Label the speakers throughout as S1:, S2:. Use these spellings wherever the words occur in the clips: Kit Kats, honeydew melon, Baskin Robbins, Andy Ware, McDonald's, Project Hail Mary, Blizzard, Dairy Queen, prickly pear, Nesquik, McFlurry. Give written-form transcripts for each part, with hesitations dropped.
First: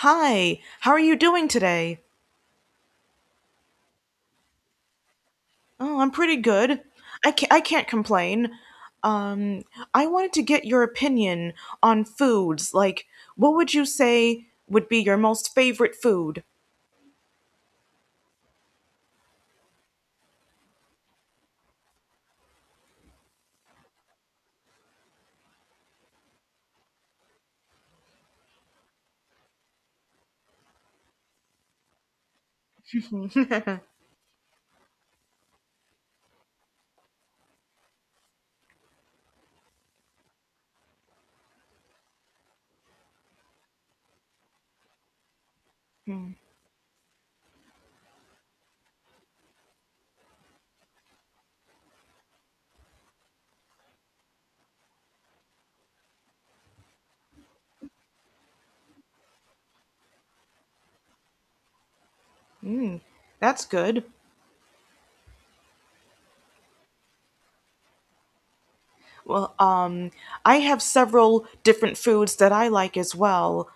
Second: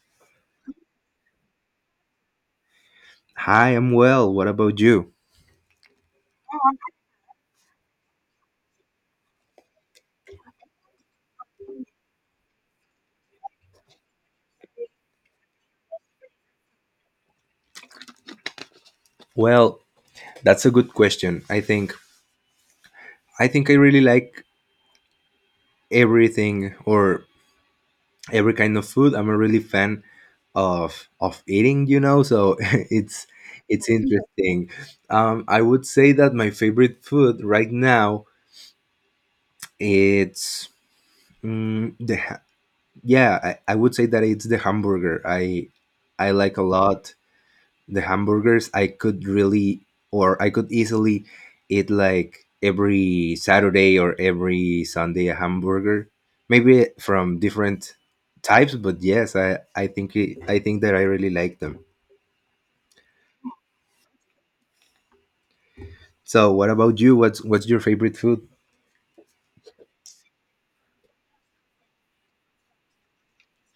S1: Hi, how are you doing today?
S2: Hi, I'm well. What about you?
S1: Oh, I'm pretty good. I can't complain. Um, I wanted to get your opinion on foods. What would you say would be your most favorite food?
S2: Well, that's a good question. I think I really like everything or every kind of food. I'm a really fan of eating, so it's interesting. I would say that my favorite food right now it's mm, the ha- yeah, I would say that it's the hamburger. I
S1: Hmm.
S2: I like a lot the hamburgers. I could really or I could easily eat like every Saturday or every Sunday a hamburger, maybe from different types. But yes, I think that I really like them.
S1: That's good.
S2: So what about you? What's your favorite food?
S1: Well, um, I have several different foods that I like as well.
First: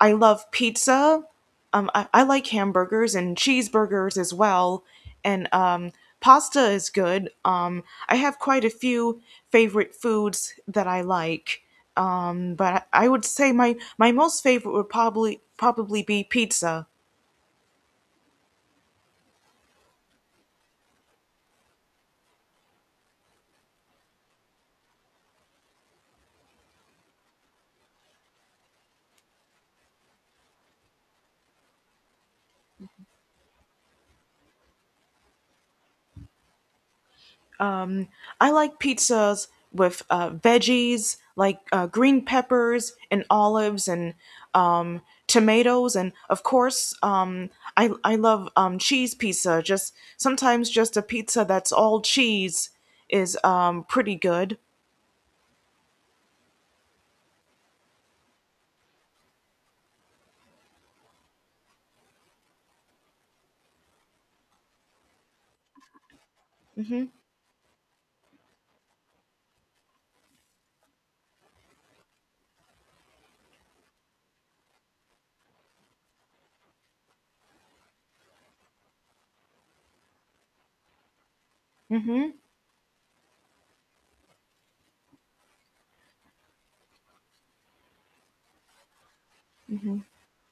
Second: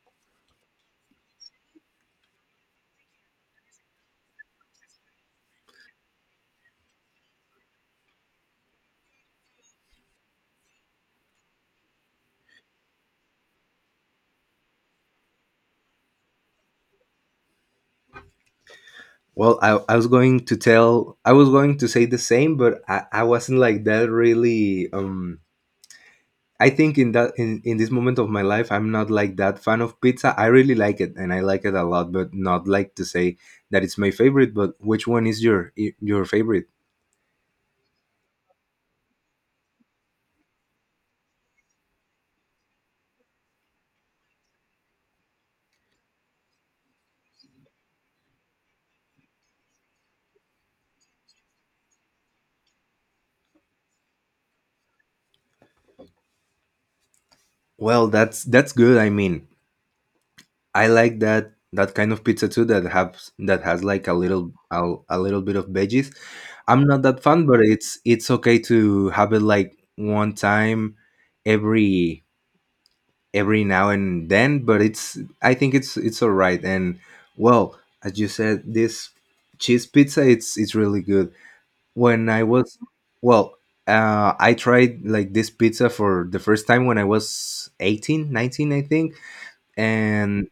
S1: I love pizza. I like hamburgers and cheeseburgers as well, and pasta is good. I have quite a few favorite foods that I like, but I would say my most favorite would probably be pizza.
S2: Well, I was going to say the same, but I wasn't like that really. I think in this moment of my life, I'm not like that fan of pizza. I really like it, and I like it a lot, but not like to say that it's my favorite. But which one is your favorite?
S1: I like pizzas with veggies, like green peppers and olives and um, tomatoes, and of course, I love cheese pizza. Just sometimes, just a pizza that's all cheese is pretty good.
S2: Well, that's good. I mean, I like that kind of pizza too that has like a little bit of veggies. I'm not
S1: hmm
S2: that fan, but it's okay to have it like one time every every now and then. But it's I think it's all right. And, well, as you said, this cheese pizza, it's really good. When
S1: hmm
S2: I was, well I tried like this pizza for the first time when I was 18 or 19, I think. And,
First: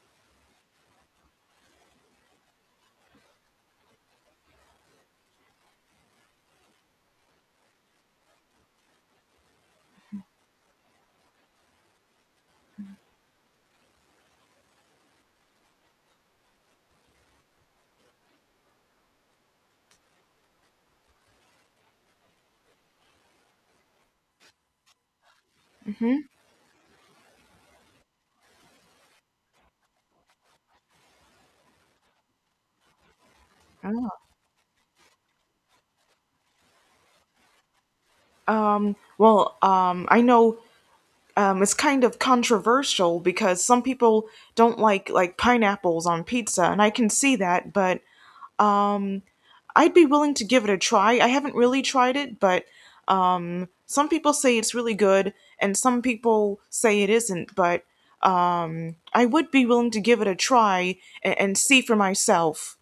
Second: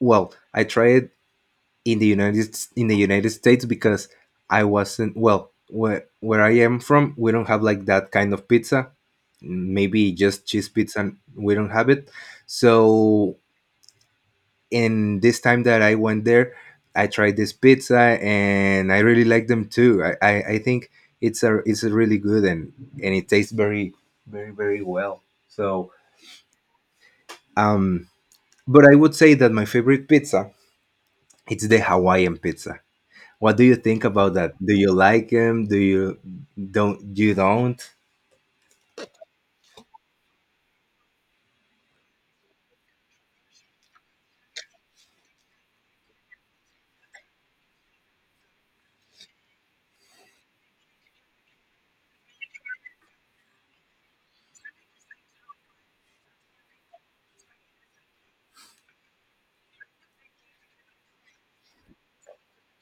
S2: well, I tried in the United States, because I wasn't well where I am from we don't have like that kind of pizza. Maybe just cheese pizza, we don't have it. So, and this time that I went there, I tried this pizza and I really like them too. I think it's a really good. And it tastes very, very, very well. So, um, but I would say that my favorite pizza, it's the Hawaiian pizza. What do you think about that? Do you like them? Do you Don't you, don't?
S1: I know it's kind of controversial because some people don't like pineapples on pizza, and I can see that, but um, I'd be willing to give it a try. I haven't really tried it, but some people say it's really good and some people say it isn't, but I would be willing to give it a try and see for myself.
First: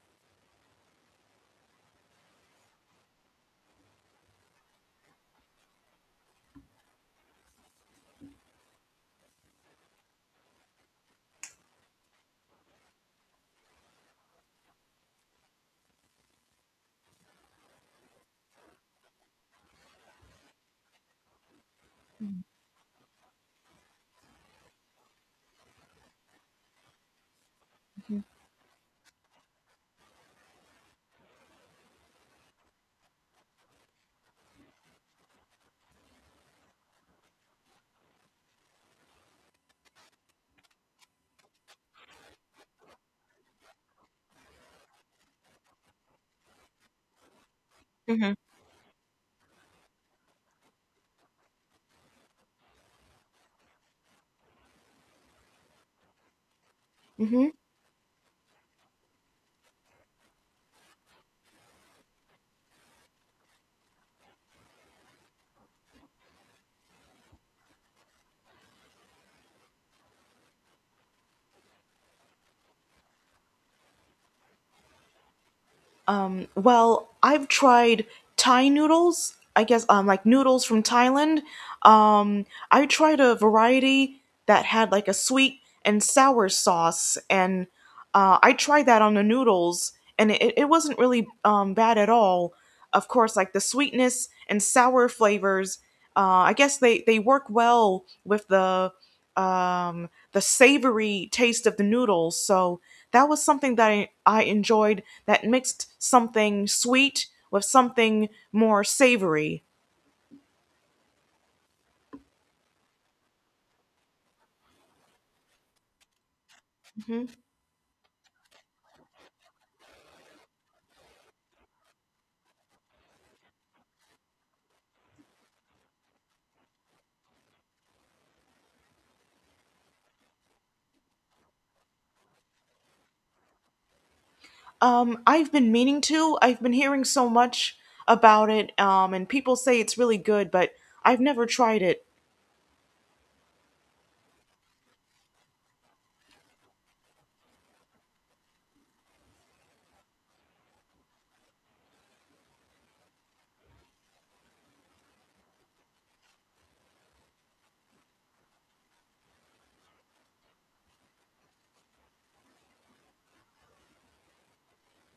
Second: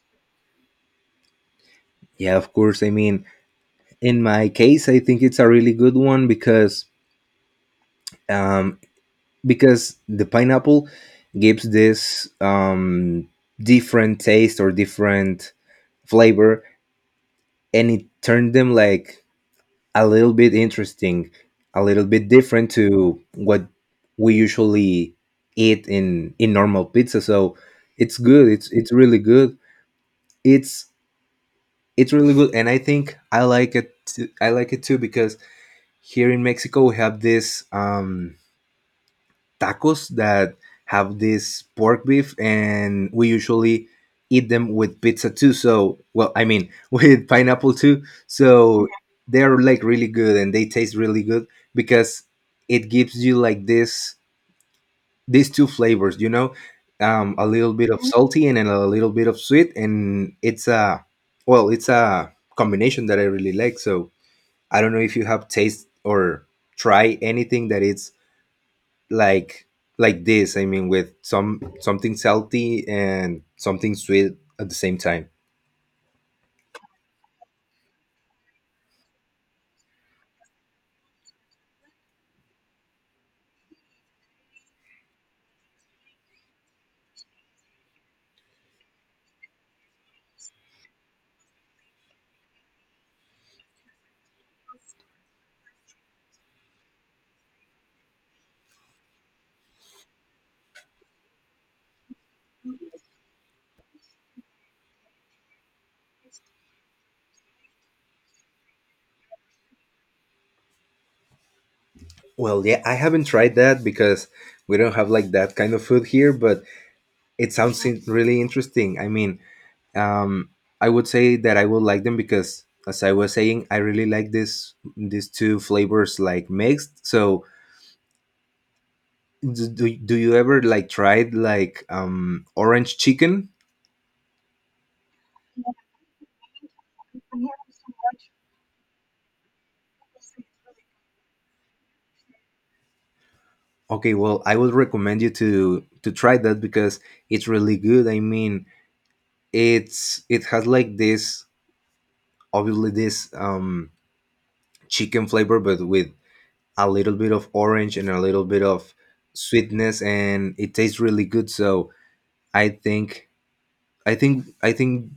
S2: Yeah, of course. I mean, in my case, I think it's a really good one, um, because the pineapple gives this different taste or different flavor, and it turned them like a little bit interesting, a little bit different to what we usually eat in normal pizza. So it's good, it's really good, it's it's really good. And I think I like it too, I like it too, because here in Mexico we have this tacos that have this pork beef, and we usually eat them with pizza too. So, well, I mean, with pineapple too.
S1: hmm
S2: So they're like really good and they taste really good, because it gives you like this, these two flavors, a
S1: hmm
S2: little bit of Mhm. salty and then a little bit of sweet, and it's a well, it's a combination that I really like. So I don't know if you have taste or try anything that it's like like this. I mean, with some, something salty and something sweet at the same time.
S1: Well, I've tried Thai noodles. I guess like noodles from Thailand. I tried a variety that had like a sweet and sour sauce, and I tried that on the noodles, and it wasn't really bad at all. Of course, like the sweetness and sour flavors. I guess they work well with the savory taste of the noodles. So that was something that I enjoyed that mixed something sweet with something more savory.
S2: Well, yeah, I haven't tried that, because we don't have like that kind of food here, but
S1: Hmm.
S2: it sounds in- really interesting. I mean, um I would say that I would like them, because, as I was saying, I really like this these two flavors like mixed. So, do you ever like tried like orange chicken?
S1: I've been meaning to. I've been hearing so much about it, and people say it's really good, but I've never tried it.
S2: Okay, well, I would recommend you to try that, because it's really good. I mean, it has like this, obviously this chicken flavor, but with a little bit of orange and a little bit of sweetness, and it tastes really good. So, I think I think,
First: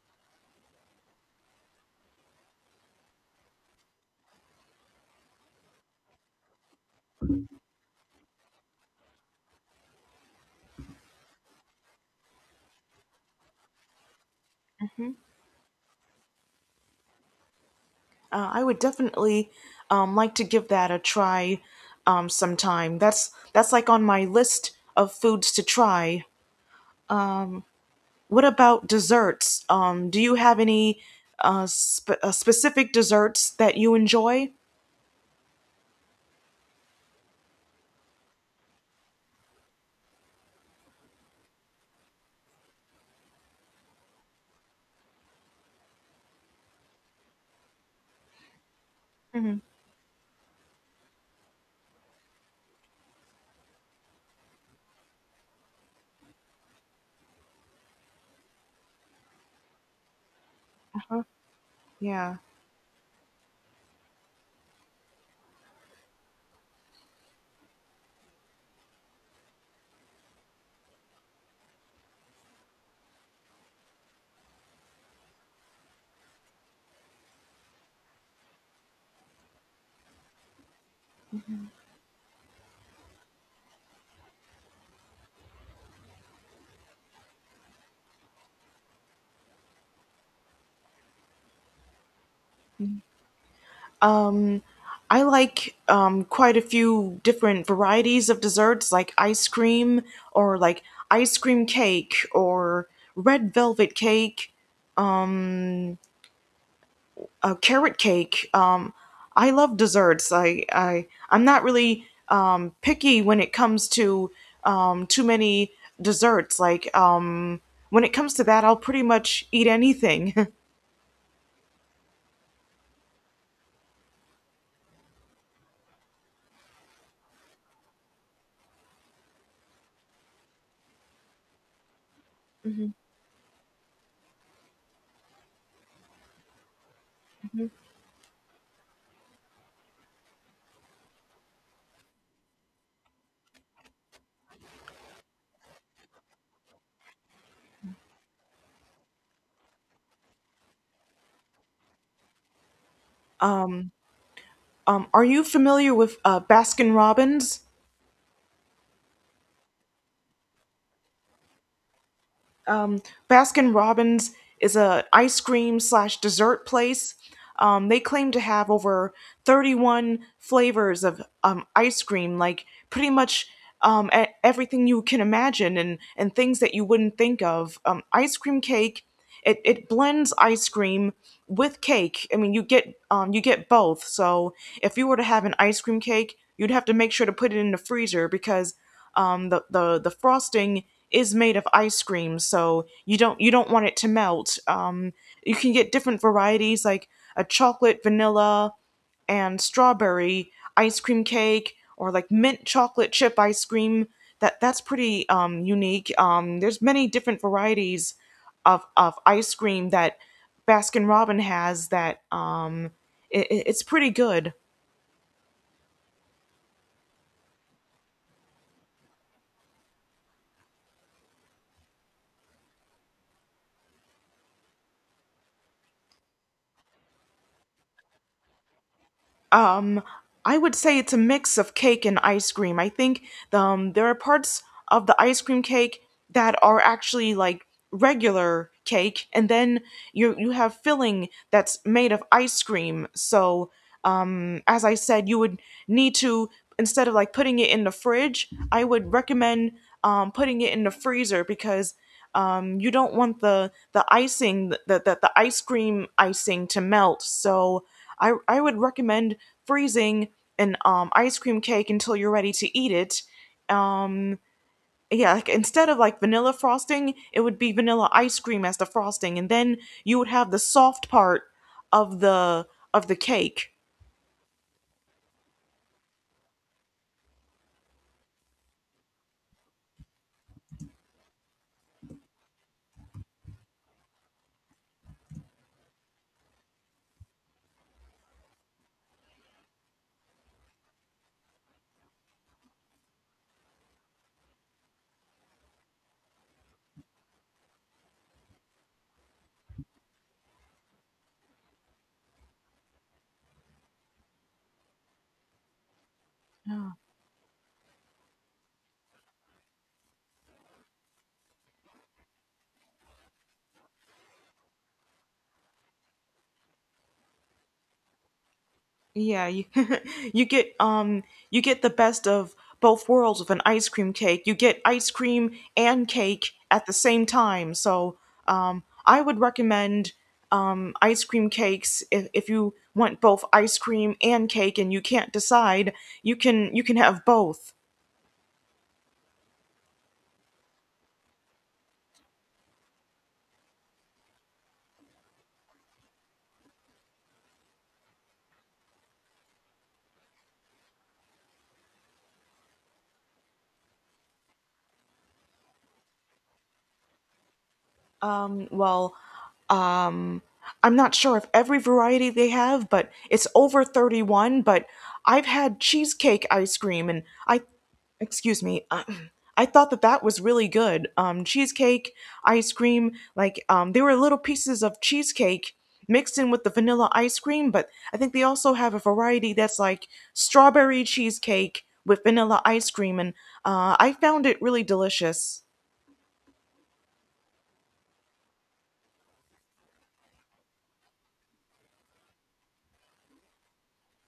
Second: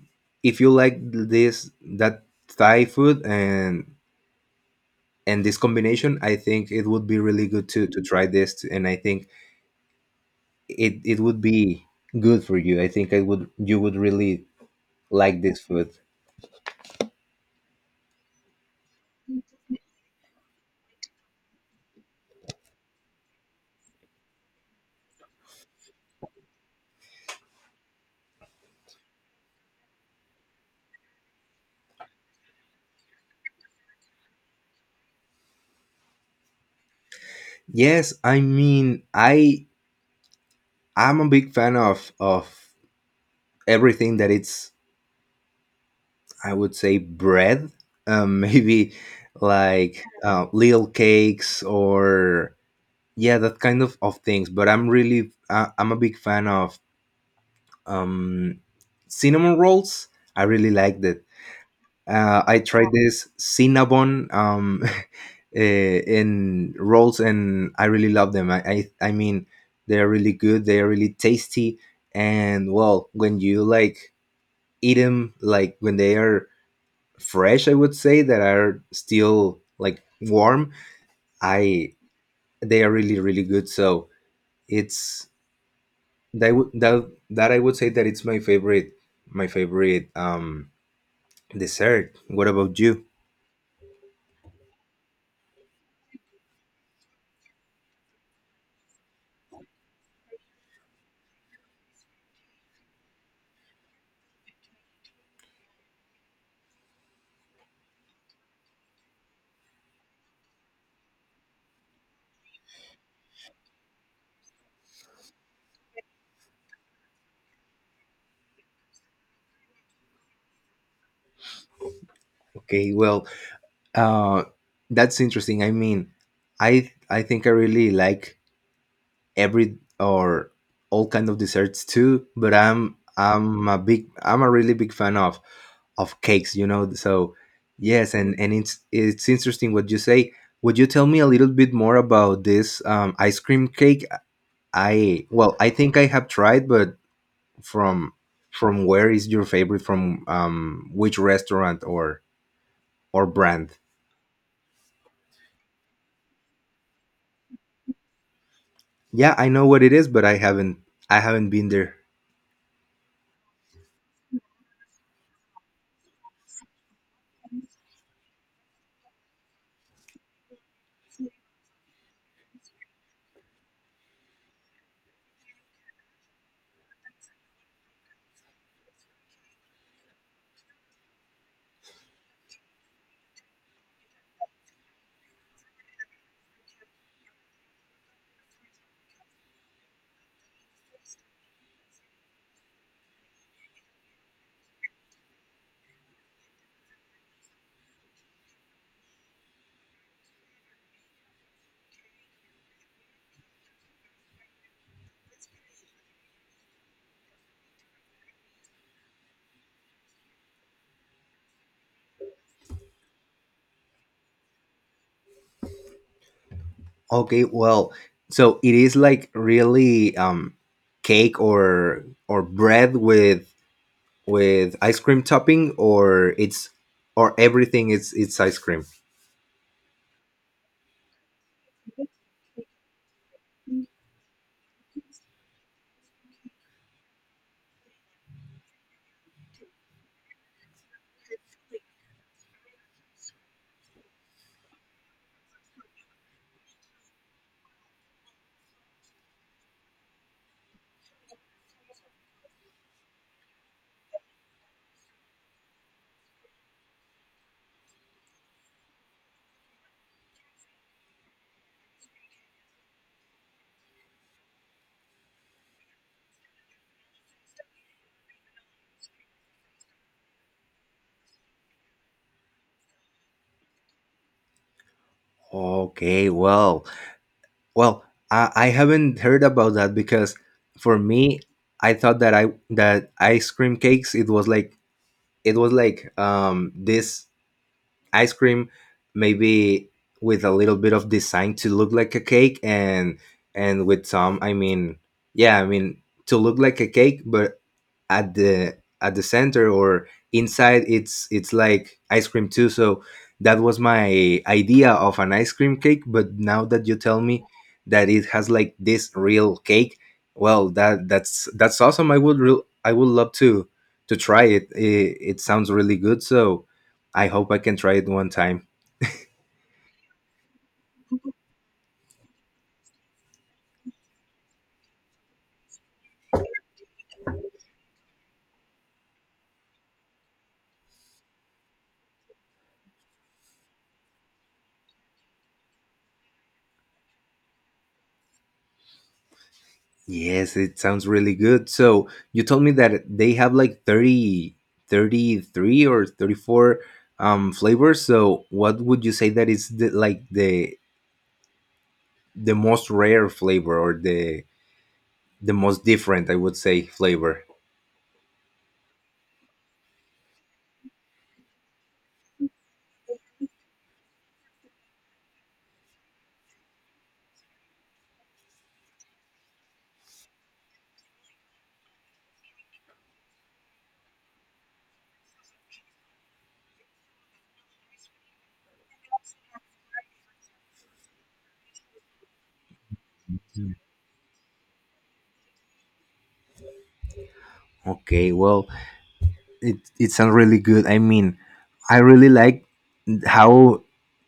S2: if you like this, that Thai food and this combination, I think it would be really good to try this, and I think it would be good for you. I think I would you would really like this food.
S1: I would definitely like to give that a try sometime. That's like on my list of foods to try. What about desserts? Do you have any specific desserts that you enjoy?
S2: Yes, I mean, I'm a big fan of everything that it's, I would say, bread. Maybe
S1: Mhm.
S2: like, little cakes, or, yeah, that kind of things. But I'm a big fan of um cinnamon rolls. I really like that.
S1: Huh? Yeah.
S2: I tried this cinnamon in rolls, and I really love them. I mean, they're really good. They're really tasty, and, well, when you like eat them, like when they are fresh, I would say that are still like warm. I They are really, really good. So, it's that would that that I would say that it's my favorite, my favorite um dessert. What about you?
S1: Um, I like quite a few different varieties of desserts, like ice cream or like ice cream cake or red velvet cake. Um, carrot cake. I love desserts. I'm not really picky when it comes to too many desserts. Like when it comes to that, I'll pretty much eat anything.
S2: Okay, well, Uh, that's interesting. I mean, I think I really like every or all kind of desserts too, but I'm a really big fan of cakes, you know. So, yes, and it's interesting what you say. Would you tell me a little bit more about this ice cream cake? I Well, I think I have tried, but from from where is your favorite? From which restaurant or brand?
S1: Um, are you familiar with Baskin Robbins?
S2: Yeah, I know what it is, but I haven't been there.
S1: Um, Baskin Robbins is a ice cream slash dessert place. They claim to have over 31 flavors of ice cream, like pretty much everything you can imagine and things that you wouldn't think of. Ice cream cake, it blends ice cream with cake. I mean, you get both. So if you were to have an ice cream cake, you'd have to make sure to put it in the freezer because the frosting is made of ice cream, so you don't want it to melt. You can get different varieties like a chocolate, vanilla, and strawberry ice cream cake or like mint chocolate chip ice cream. That's pretty unique. There's many different varieties of ice cream that Baskin Robin has that it's pretty good.
S2: Okay, well, so it is like really cake or bread with ice cream topping, or it's or everything is, it's ice cream.
S1: Um I would say it's a mix of cake and ice cream. I think there are parts of the ice cream cake that are actually like regular cake and then you have filling that's made of ice cream. So as I said, you would need to, instead of like putting it in the fridge, I would recommend putting it in the freezer because you don't want the icing the ice cream icing to melt. So I would recommend freezing an ice cream cake until you're ready to eat it. Um, yeah, like instead of like vanilla frosting, it would be vanilla ice cream as the frosting, and then you would have the soft part of the of the cake.
S2: Okay, well. Well, I haven't heard about that, because for me I thought that ice cream cakes it was like, it was like this ice cream, maybe with a little bit of design to look like a cake, and with some, I mean, yeah, I mean, to look like a cake, but at the center or inside, it's like ice cream too. So that was my idea of an ice cream cake. But now that you tell me that it has like this real cake, well, that's awesome. I would love to try it. It sounds really good. So I hope I can try it one time.
S1: Yeah, you, you get um you get the best of both worlds with an ice cream cake. You get ice cream and cake at the same time. So, I would recommend ice cream cakes if you want both ice cream and cake and you can't decide, you can have both.
S2: Yes, it sounds really good. So you told me that they have like 30, 33 or 34 flavors. So what would you say that is the most rare flavor, or the most different, I would say, flavor?
S1: Um, well, um, I'm not sure if every variety they have, but it's over 31. But I've had cheesecake ice cream, and I, excuse me, I thought that that was really good. Cheesecake ice cream, like there were little pieces of cheesecake mixed in with the vanilla ice cream, but I think they also have a variety that's like strawberry cheesecake with vanilla ice cream, and
S2: Mm.
S1: I found it really delicious.
S2: Okay, well, it sounds really good. I mean, I really like how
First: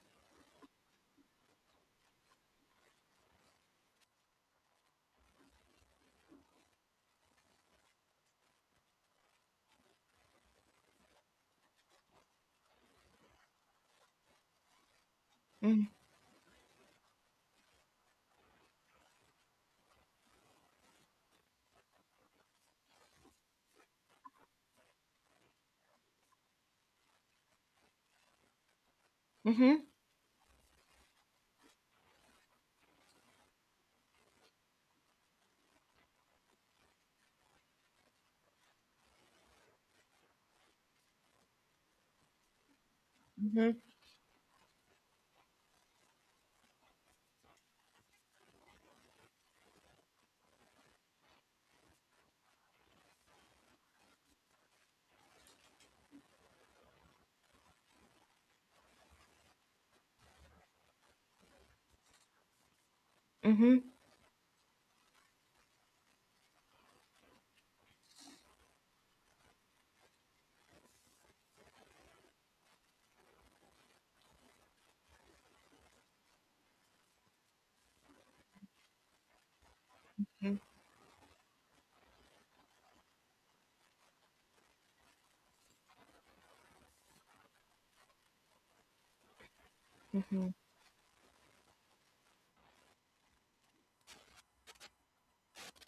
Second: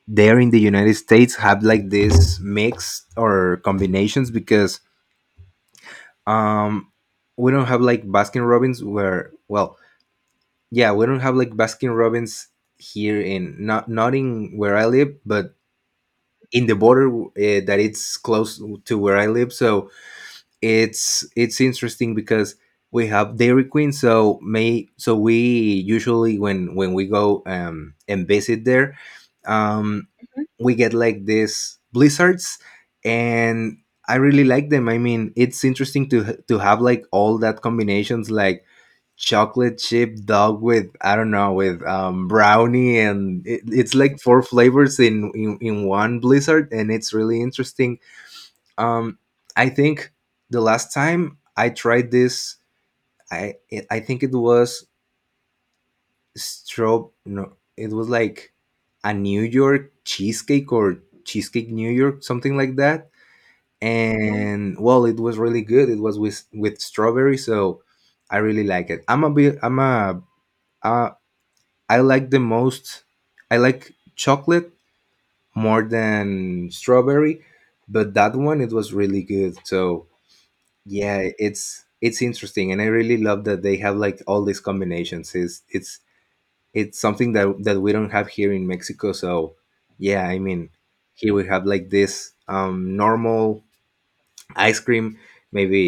S2: there in the United States have like this mix or combinations, because um we don't have like Baskin Robbins, where, yeah, we don't have like Baskin Robbins here in, not in where I live, but
S1: Mm-hmm.
S2: in the border, that it's close to where I live. So it's interesting, because we have Dairy Queen, so may so we usually, when we go, and visit there,
S1: Mm-hmm.
S2: um we get like these blizzards. And I really like them. I mean, it's interesting to have like all that combinations, like chocolate chip dog with, I don't know, with brownie, and
S1: Mm-hmm.
S2: it's like four flavors in one blizzard, and it's really interesting. um I think the last time I tried this, i I think it was strobe no it was like a New York cheesecake, or cheesecake New York, something like that.
S1: Mm-hmm.
S2: And, well, it was really good. It was with strawberry. So I really like it. I'm a bit I'm a uh, I like the most I like chocolate more than strawberry, but that one, it was really good. So,
S1: Mhm,
S2: yeah, it's interesting, and I really love that they have like all these combinations. It's something that we don't have here in Mexico. So, yeah, I
S1: mhm,
S2: mean, here we have like this normal ice cream, maybe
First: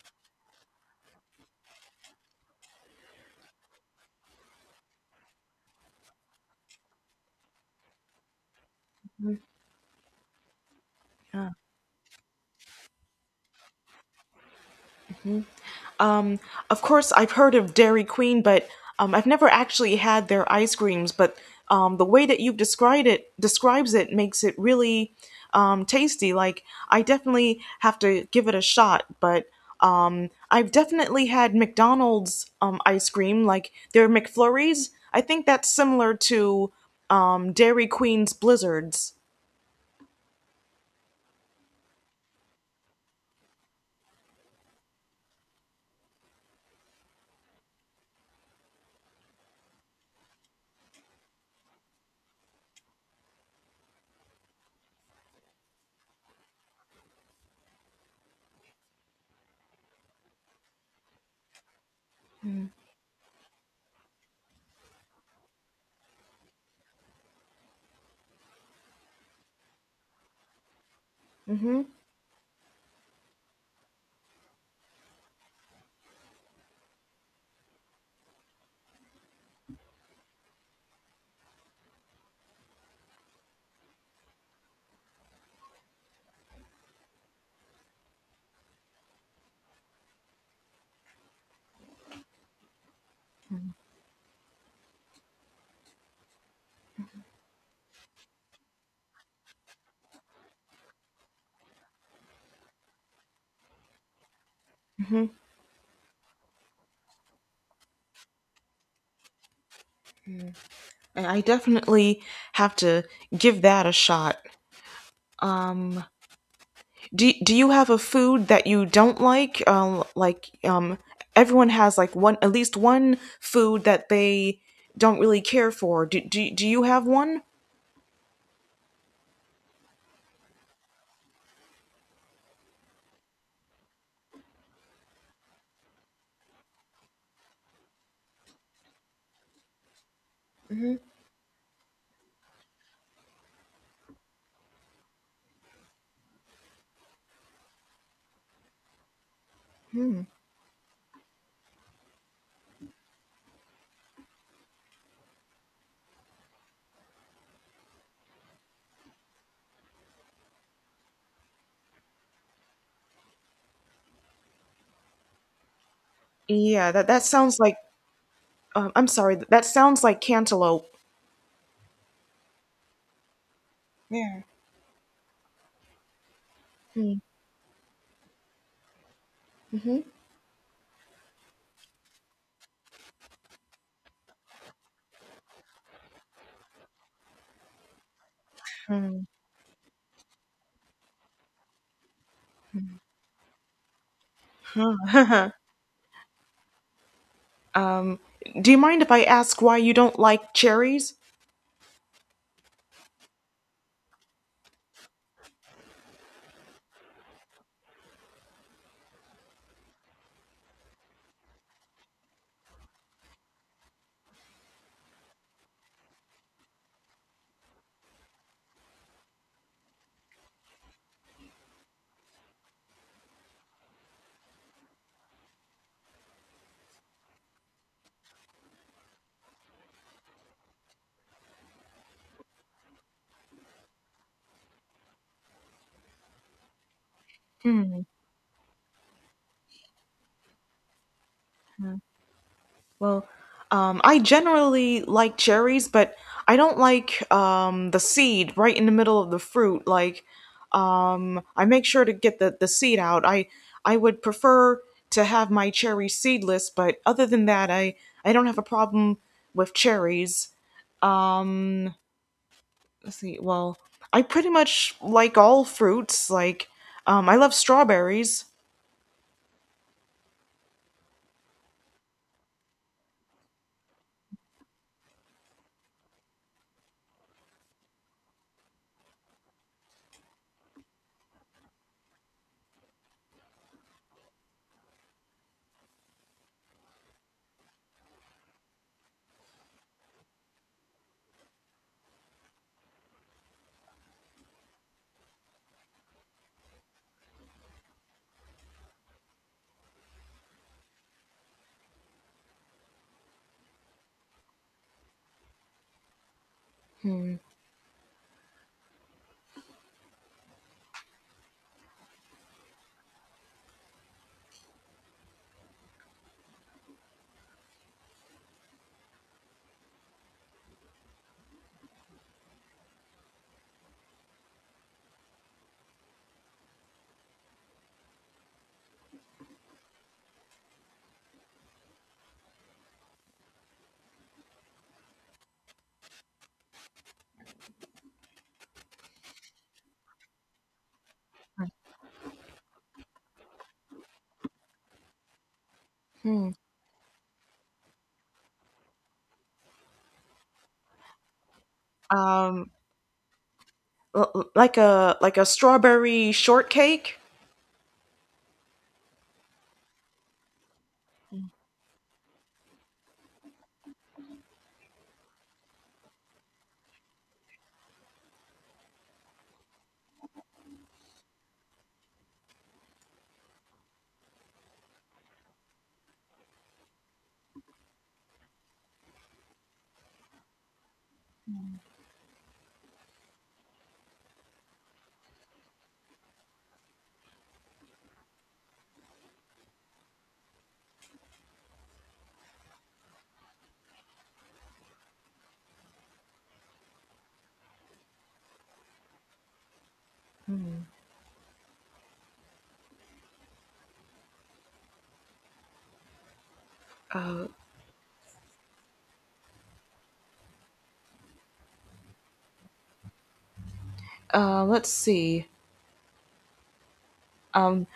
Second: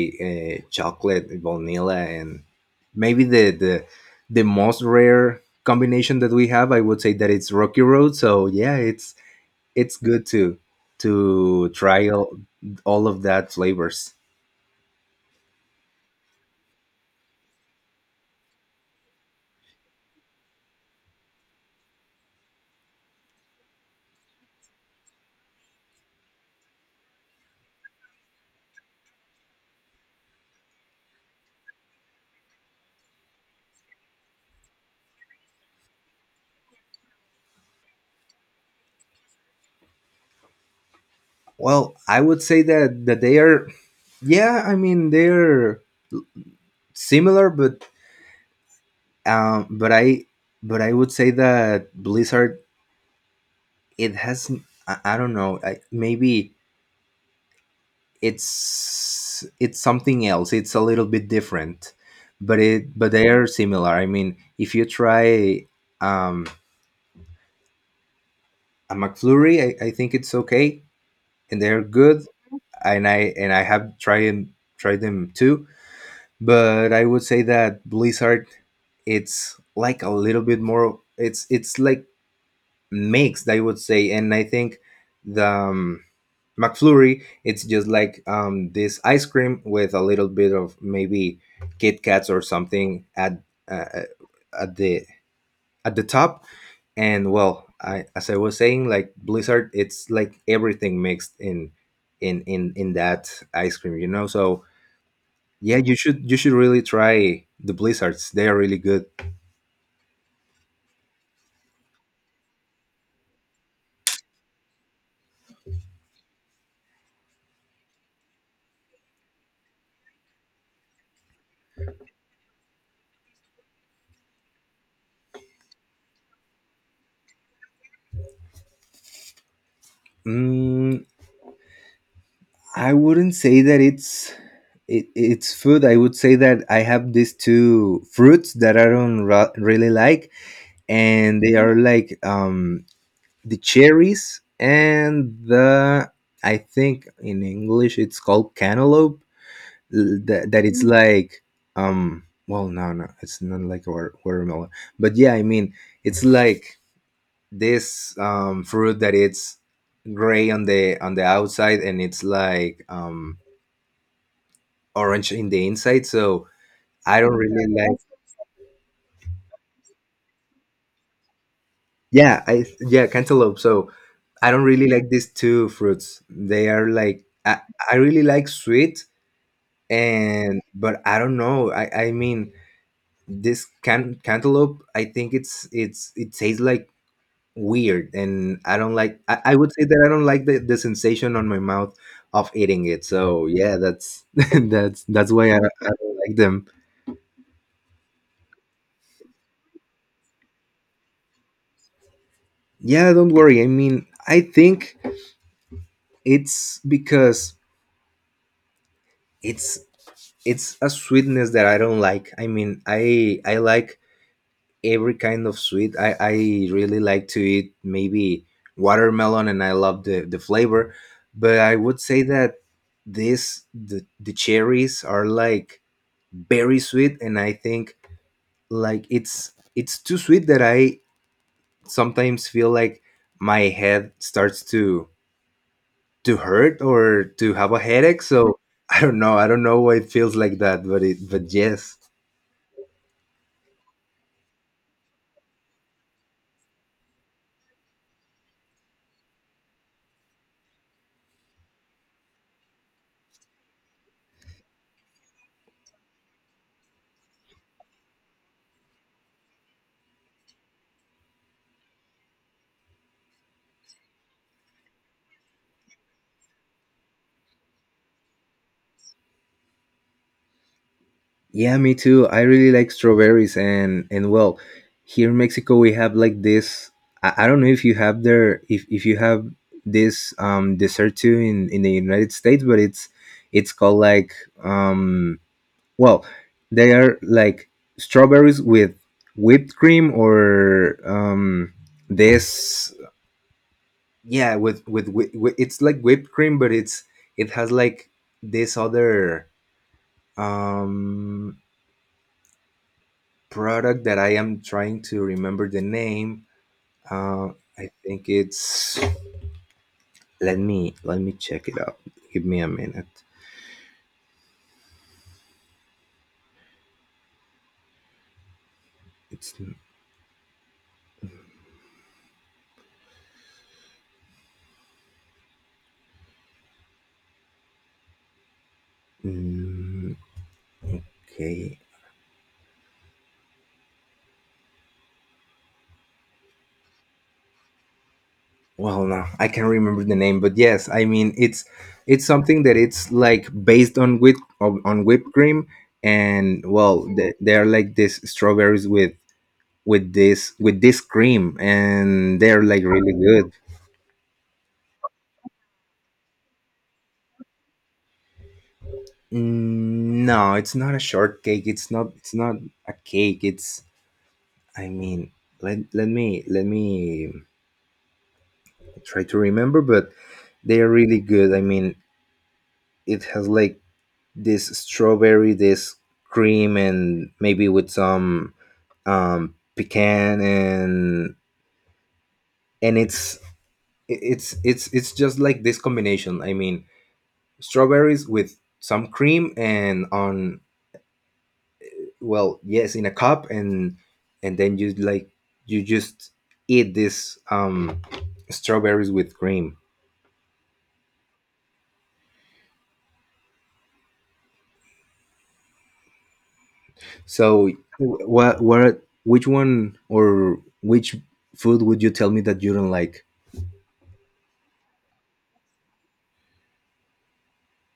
S2: chocolate, vanilla, and maybe the most rare combination that we have. I would say that it's Rocky Road. So, yeah,
S1: mhm.
S2: it's good
S1: Yeah.
S2: to try all of that flavors.
S1: Um, of course, I've heard of Dairy Queen, but I've never actually had their ice creams. But the way that you've described it describes it makes it really tasty. Like I definitely have to give it a shot. But I've definitely had McDonald's ice cream, like their McFlurries. I think that's similar to Dairy Queen's Blizzards.
S2: Well, I would say that they are, yeah, I mean, they're similar, but um but i but I would say that blizzard, it has, I don't know, maybe it's something else, it's a little bit different, but they are similar. I mean, if you try um a McFlurry, I think it's okay, and
S1: Mm-hmm.
S2: they're good, and I have tried and tried them too. But I would say that blizzard, it's like a little bit more, it's like mixed, I would say. And I think the McFlurry, it's just like this ice cream with a little bit of maybe Kit Kats or something at, uh, at the, top. And well, I, as I was saying, like Blizzard, it's like everything mixed in in that ice cream, you know. So
S1: Mm-hmm.
S2: yeah, you should really try the Blizzards. They are really good.
S1: And I definitely have to give that a shot. Um, do you have a food that you don't like? Everyone has like one, at least one food that they don't really care for. Do you have one?
S2: Mm, I wouldn't say that it's food. I would say that I have these two fruits that I don't really like, and they are like the cherries and the I think in English it's called cantaloupe. l-
S1: Hmm.
S2: That that it's like well no, it's not like a watermelon, but yeah, I mean it's like this fruit that it's gray on the outside, and it's like orange in the inside, so
S1: Yeah, that
S2: I
S1: that
S2: don't
S1: sounds
S2: really
S1: like.
S2: like.
S1: I'm sorry. That sounds like cantaloupe.
S2: Yeah, I yeah, cantaloupe. So
S1: Yeah.
S2: I don't really like these two fruits. They are like I really like sweet,
S1: Mm-hmm.
S2: and but I don't know. I mean this cantaloupe. I think it tastes like weird, and I don't like. I would say that I don't like the sensation on my mouth of eating it. So yeah, that's that's why I don't like them.
S1: um, do you mind if I ask why you don't like cherries?
S2: Yeah, don't worry. I mean, I think it's because it's it's a sweetness that I don't like. I mean, I like every kind of sweet. I really like to eat maybe watermelon, and I love the flavor. But I would say that this the cherries are like very sweet, and I think like it's too sweet that I sometimes feel like my head starts to hurt or to have a headache. So I don't know. I don't know why it feels like that, but yes,
S1: Well, I generally like cherries, but I don't like the seed right in the middle of the fruit. Like, I make sure to get the seed out. I would prefer to have my cherry seedless, but other than that, I don't have a problem with cherries. Um, let's see. Well, I pretty much like all fruits. Like, I love strawberries.
S2: yeah, me too. I really like strawberries, and well, here in Mexico we have like this. I don't know if you have there, if you have this dessert too, in the United States, but it's called like um well, they are like strawberries with whipped cream, or this, yeah, with with, it's like whipped cream, but it's, it has like this other um product that I am trying to remember the name.
S1: Hmm.
S2: uh I think it's, let me check it out. Give me a minute. It's mm, okay, well, no, I can't remember the name, but yes, I mean, it's something that it's like based on whipped cream,
S1: Hmm.
S2: and well they're like this strawberries with this, with this cream, and they're
S1: Um,
S2: like really good.
S1: like a strawberry shortcake.
S2: No, it's not a cake. It's, I mean, let me try to remember, but they are really good. I mean, it has like this strawberry, this cream, and maybe with some pecan, and it's it's just like this combination. I mean, strawberries with some cream and on, well, yes, in a cup, and then you like, you just eat this strawberries with cream. So what which one, or which food would you tell me that you don't like?
S1: Uh, let's see. Um,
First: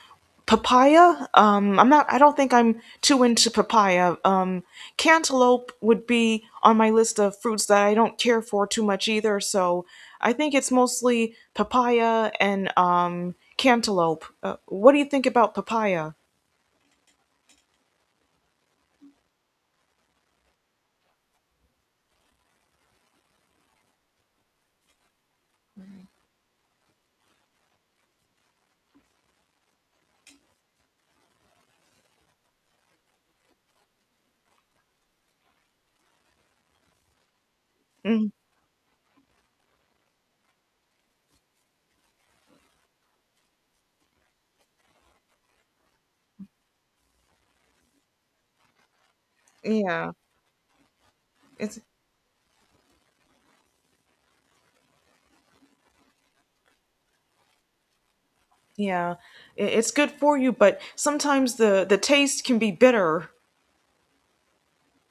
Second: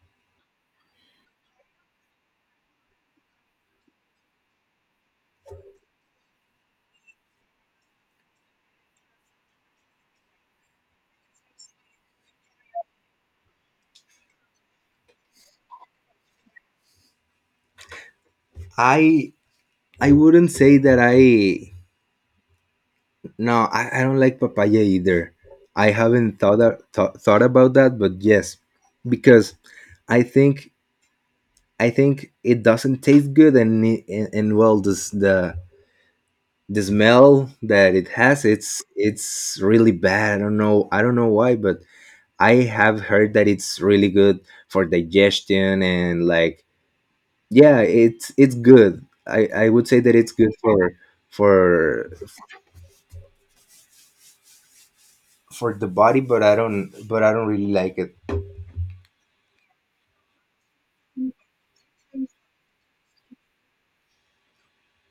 S1: papaya. I'm not. I don't think I'm too into papaya. Cantaloupe would be on my list of fruits that I don't care for too much either. So I think it's mostly papaya and cantaloupe. What do you think about papaya?
S2: I i wouldn't say that I, no, I I don't like papaya either. I haven't thought, a- thought thought about that, but yes, because I think I think it doesn't taste good, and well, this the smell that it
S1: Mm,
S2: has, it's really bad. I don't know why, but I have heard that it's really good for digestion and like, yeah, it's good. I would say
S1: yeah,
S2: that it's good for
S1: it's
S2: for for the body, but I don't really like it.
S1: yeah, it's good for you, but sometimes the taste can be bitter.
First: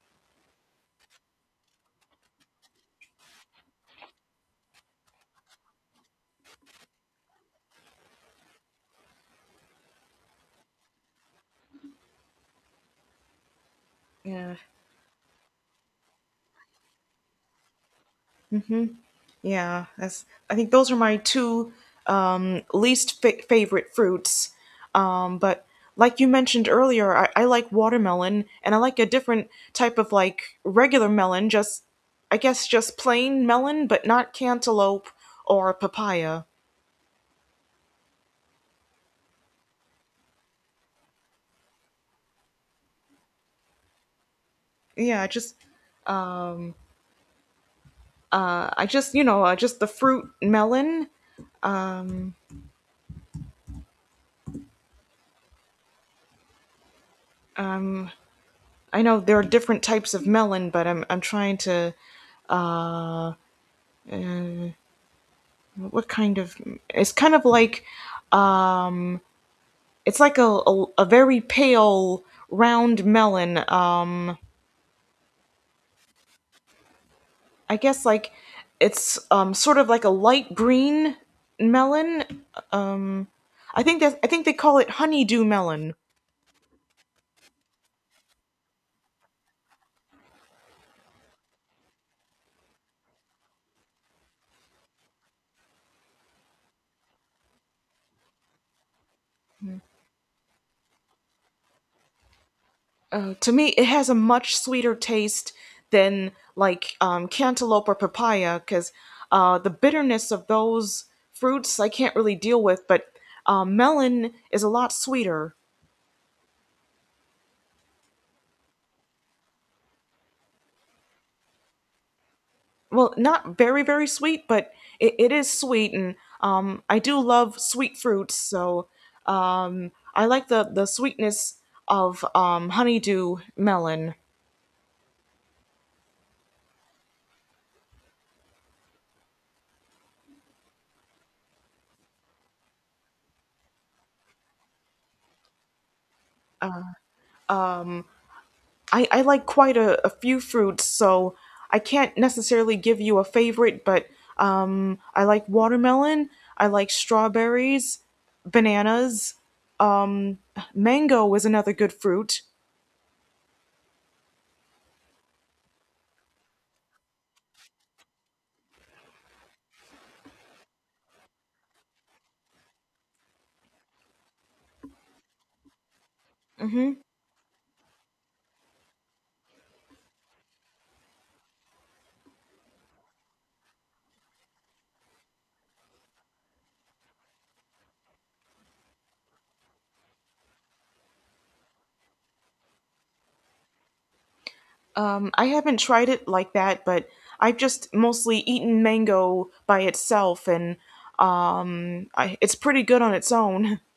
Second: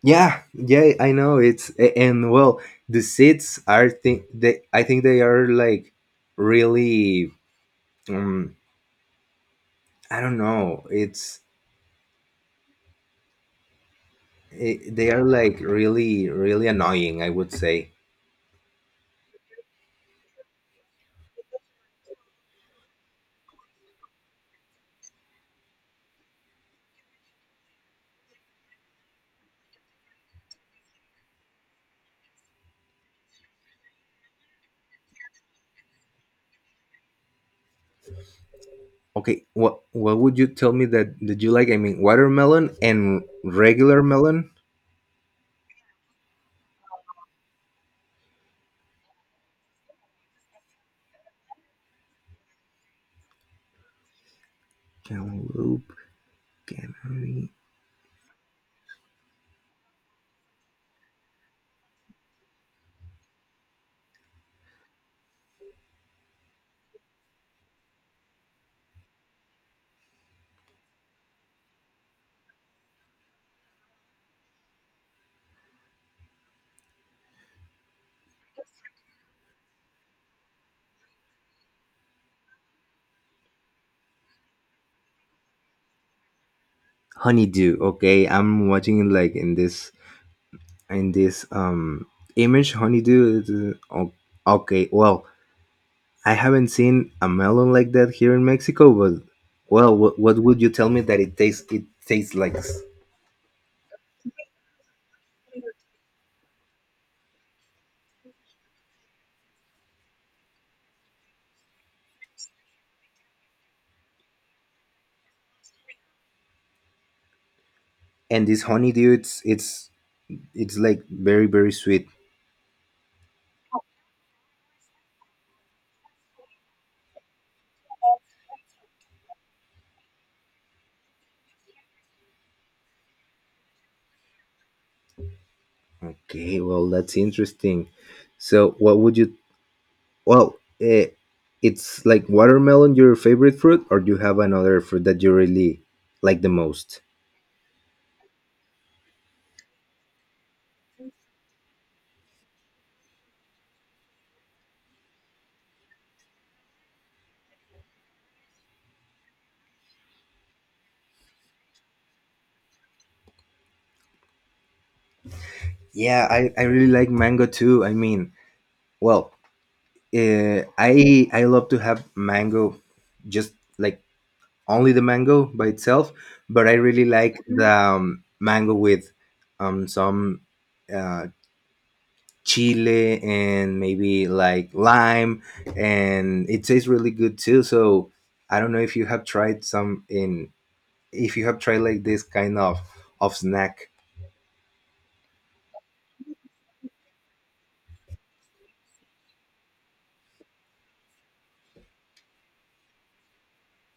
S2: Yeah, yeah, I know and well, the seeds are, think they I think they are like really. um I don't know. It's,
S1: Yeah.
S2: it, they are like really, really annoying, I would say.
S1: Yeah, that's. I think those are my two um, least favorite fruits. But like you mentioned earlier, I like watermelon, and I like a different type of like regular melon. Just, I guess, just plain melon, but not cantaloupe or papaya.
S2: Okay, what would you tell me that did you like? I mean, watermelon and regular melon.
S1: Yeah, I just, you know, just the fruit melon.
S2: Cantaloupe, canary,
S1: I know there are different types of melon, but I'm trying to. What kind of? It's kind of like it's like a very pale round melon. I guess like it's sort of like a light green melon. Um, I think they call it honeydew melon.
S2: honeydew. Okay, I'm watching it like in this, in this image. Honeydew. Is, okay, well, I haven't seen a melon like that here in Mexico, but well, what would you tell me that it tastes? It tastes like,
S1: To me, it has a much sweeter taste than like cantaloupe or papaya because the bitterness of those fruits I can't really deal with. But melon is a lot sweeter.
S2: and this honeydew, it's like very, very sweet.
S1: Well, not very, very sweet, but it is sweet, and I do love sweet fruits, so I like the sweetness of honeydew melon.
S2: Okay, well, that's interesting. So, what would you? Well, it's like watermelon, your favorite fruit, or do you have another fruit that you really like the most?
S1: I like quite a few fruits, so I can't necessarily give you a favorite, but I like watermelon, I like strawberries, bananas, um, mango is another good fruit.
S2: Yeah, I really like mango too. I mean, well, I love to have mango, just like only the mango by itself, but I
S1: Mm-hmm.
S2: really like the mango with some uh, chile and maybe like lime, and it tastes really good too. So I don't know if you have tried some in, if you have tried like this kind of snack.
S1: I haven't tried it like that, but I've just mostly eaten mango by itself, and it's pretty good on its own.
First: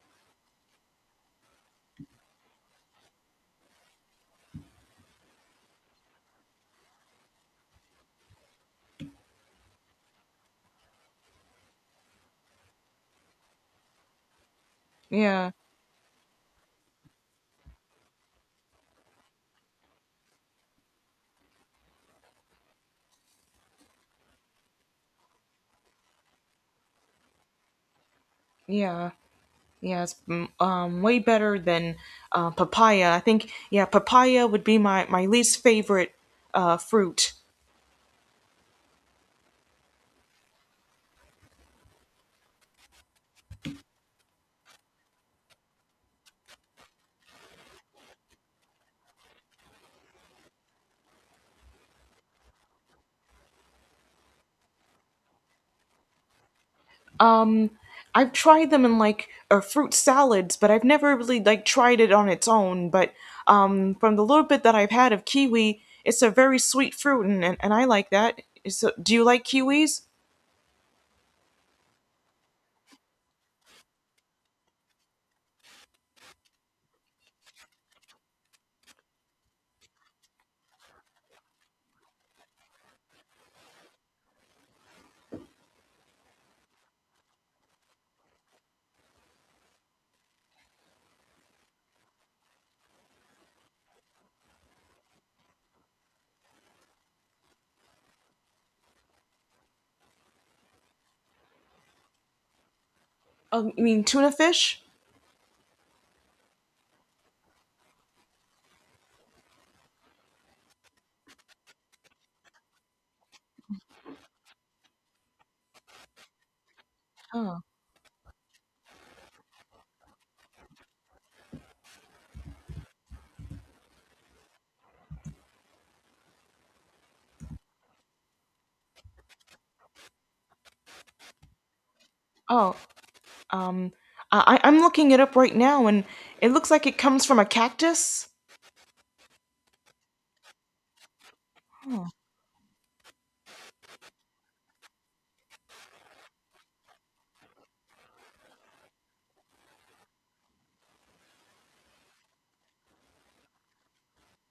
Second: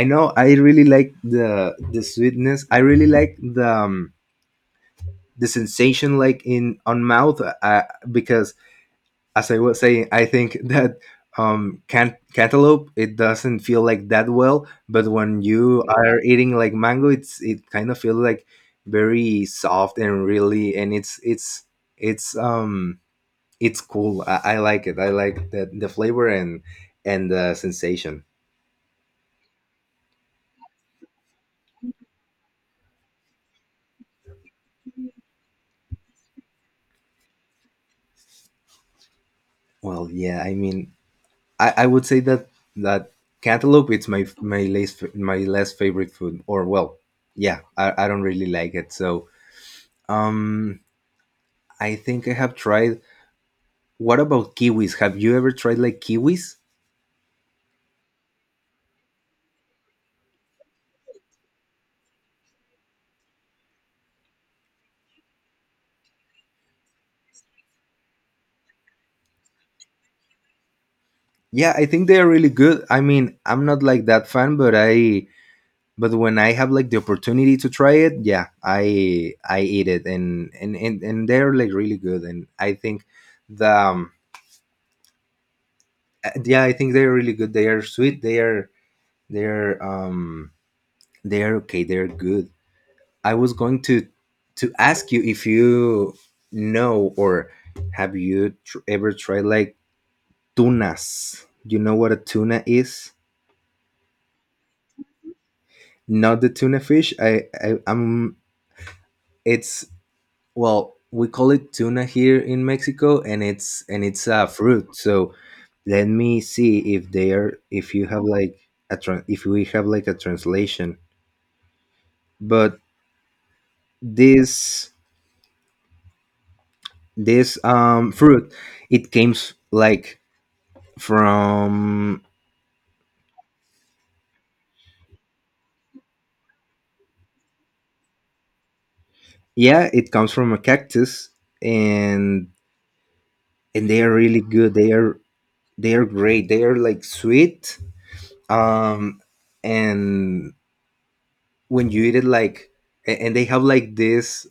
S2: I know, I really like the sweetness. I really like the sensation like in on mouth. Because as I was saying, I think that cantaloupe, it doesn't feel like that well, but when
S1: Yeah,
S2: you are eating like mango, it's, it kind of feels like very soft and really, and it's, it's um it's cool. I like it. I like the flavor and the sensation.
S1: yeah, yeah. It's way better than papaya. I think, yeah, papaya would be my least favorite fruit.
S2: Well, yeah, I mean, I would say that that cantaloupe, it's my my least my less favorite food, or well, yeah, I don't really like it. So um I think I have tried. What about kiwis? Have you ever tried like kiwis?
S1: Um, I've tried them in like fruit salads, but I've never really like tried it on its own. But from the little bit that I've had of kiwi, it's a very sweet fruit, and I like that. So, do you like kiwis?
S2: Yeah, I think they are really good. I mean, I'm not like that fan, but I, but when I have like the opportunity to try it, yeah, I eat it, and and they're like really good, and I think the yeah, I think they're really good. They are sweet. They are, they're um they're okay. They're good. I was going to ask you if you know, or have you ever tried like tunas. You know what a tuna is?
S1: I mean, tuna fish?
S2: Not the tuna fish. I'm. It's, well, we call it tuna here in Mexico, and it's, and it's a fruit. So let me see if they are,
S1: Oh,
S2: if you have like a tran if we have like a translation. But this this fruit, it came like from,
S1: oh. Um, I'm looking it up right now, and it looks like it comes from a cactus.
S2: yeah, it comes from a cactus,
S1: Oh,
S2: and and they are really good. They are, they're great. They are like sweet. Um, and when you eat it, like, and they have like this,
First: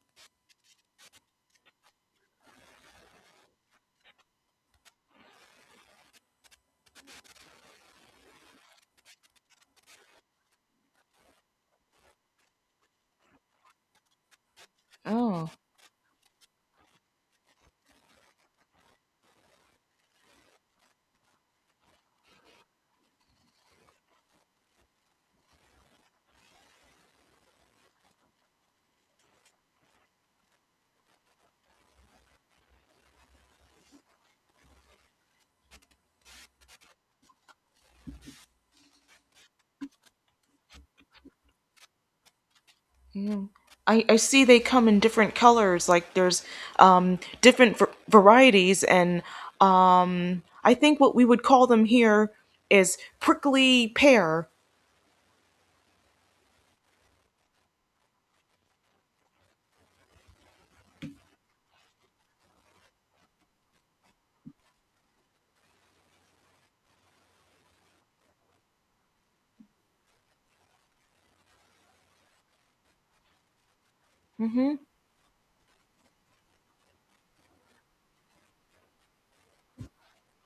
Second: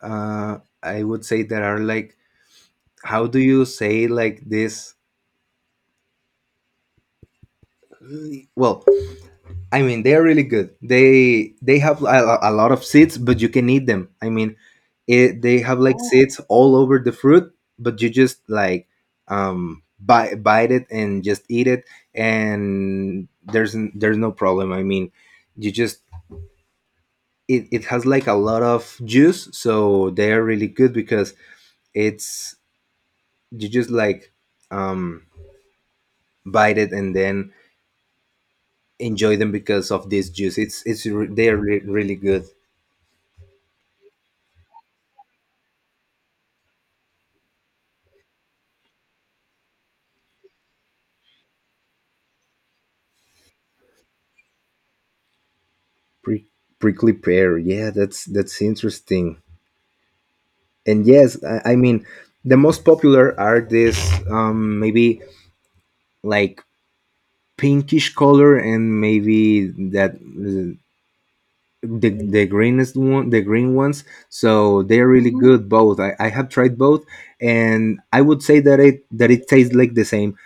S2: I would say that are like, how do you say like this? Well, I mean, they're really good. They have a lot of seeds, but you can eat them. I mean, it,
S1: oh,
S2: they have like seeds all over the fruit, but you just like bite it and just eat it, and there's there's no problem. I mean, you just, it has like a lot of juice, so they are really good because it's, you just like um bite it, and then enjoy them because of this juice. It's they're really good.
S1: yeah. I see they come in different colors. Like there's um, different varieties, and um, I think what we would call them here is prickly pear.
S2: Pri- prickly pear, yeah, that's interesting. And yes, I mean, the most popular are this maybe like pinkish color, and maybe that the greenest one the green ones.
S1: Mm-hmm.
S2: So they're really good both. I have tried both, and I would say that it tastes like the same,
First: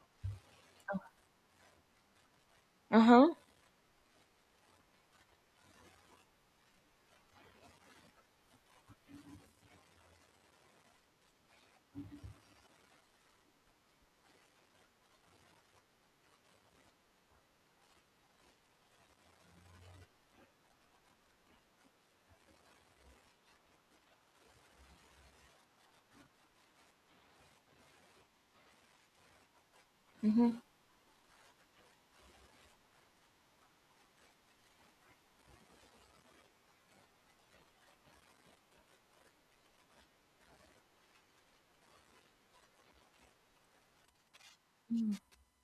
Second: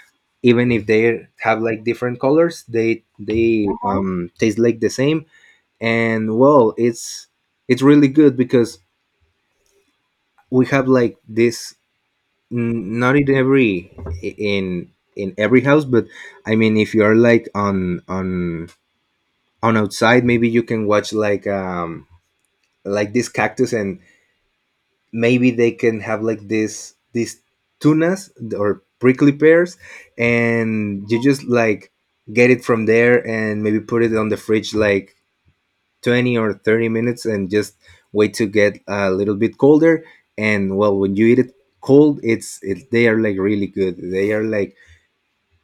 S2: even if they have like different colors. they
S1: Uh-huh.
S2: they taste like the same. And well, it's really good because we have like this not in every in in every house, but I mean, if you are like on outside, maybe you can watch like this cactus, and maybe they can have like this, these tunas or prickly pears, and you just like get it from there, and maybe put it on the fridge like 20 or 30 minutes, and just wait to get a little bit colder, and well, when you eat it cold, it's, it, they are like really good. They are like,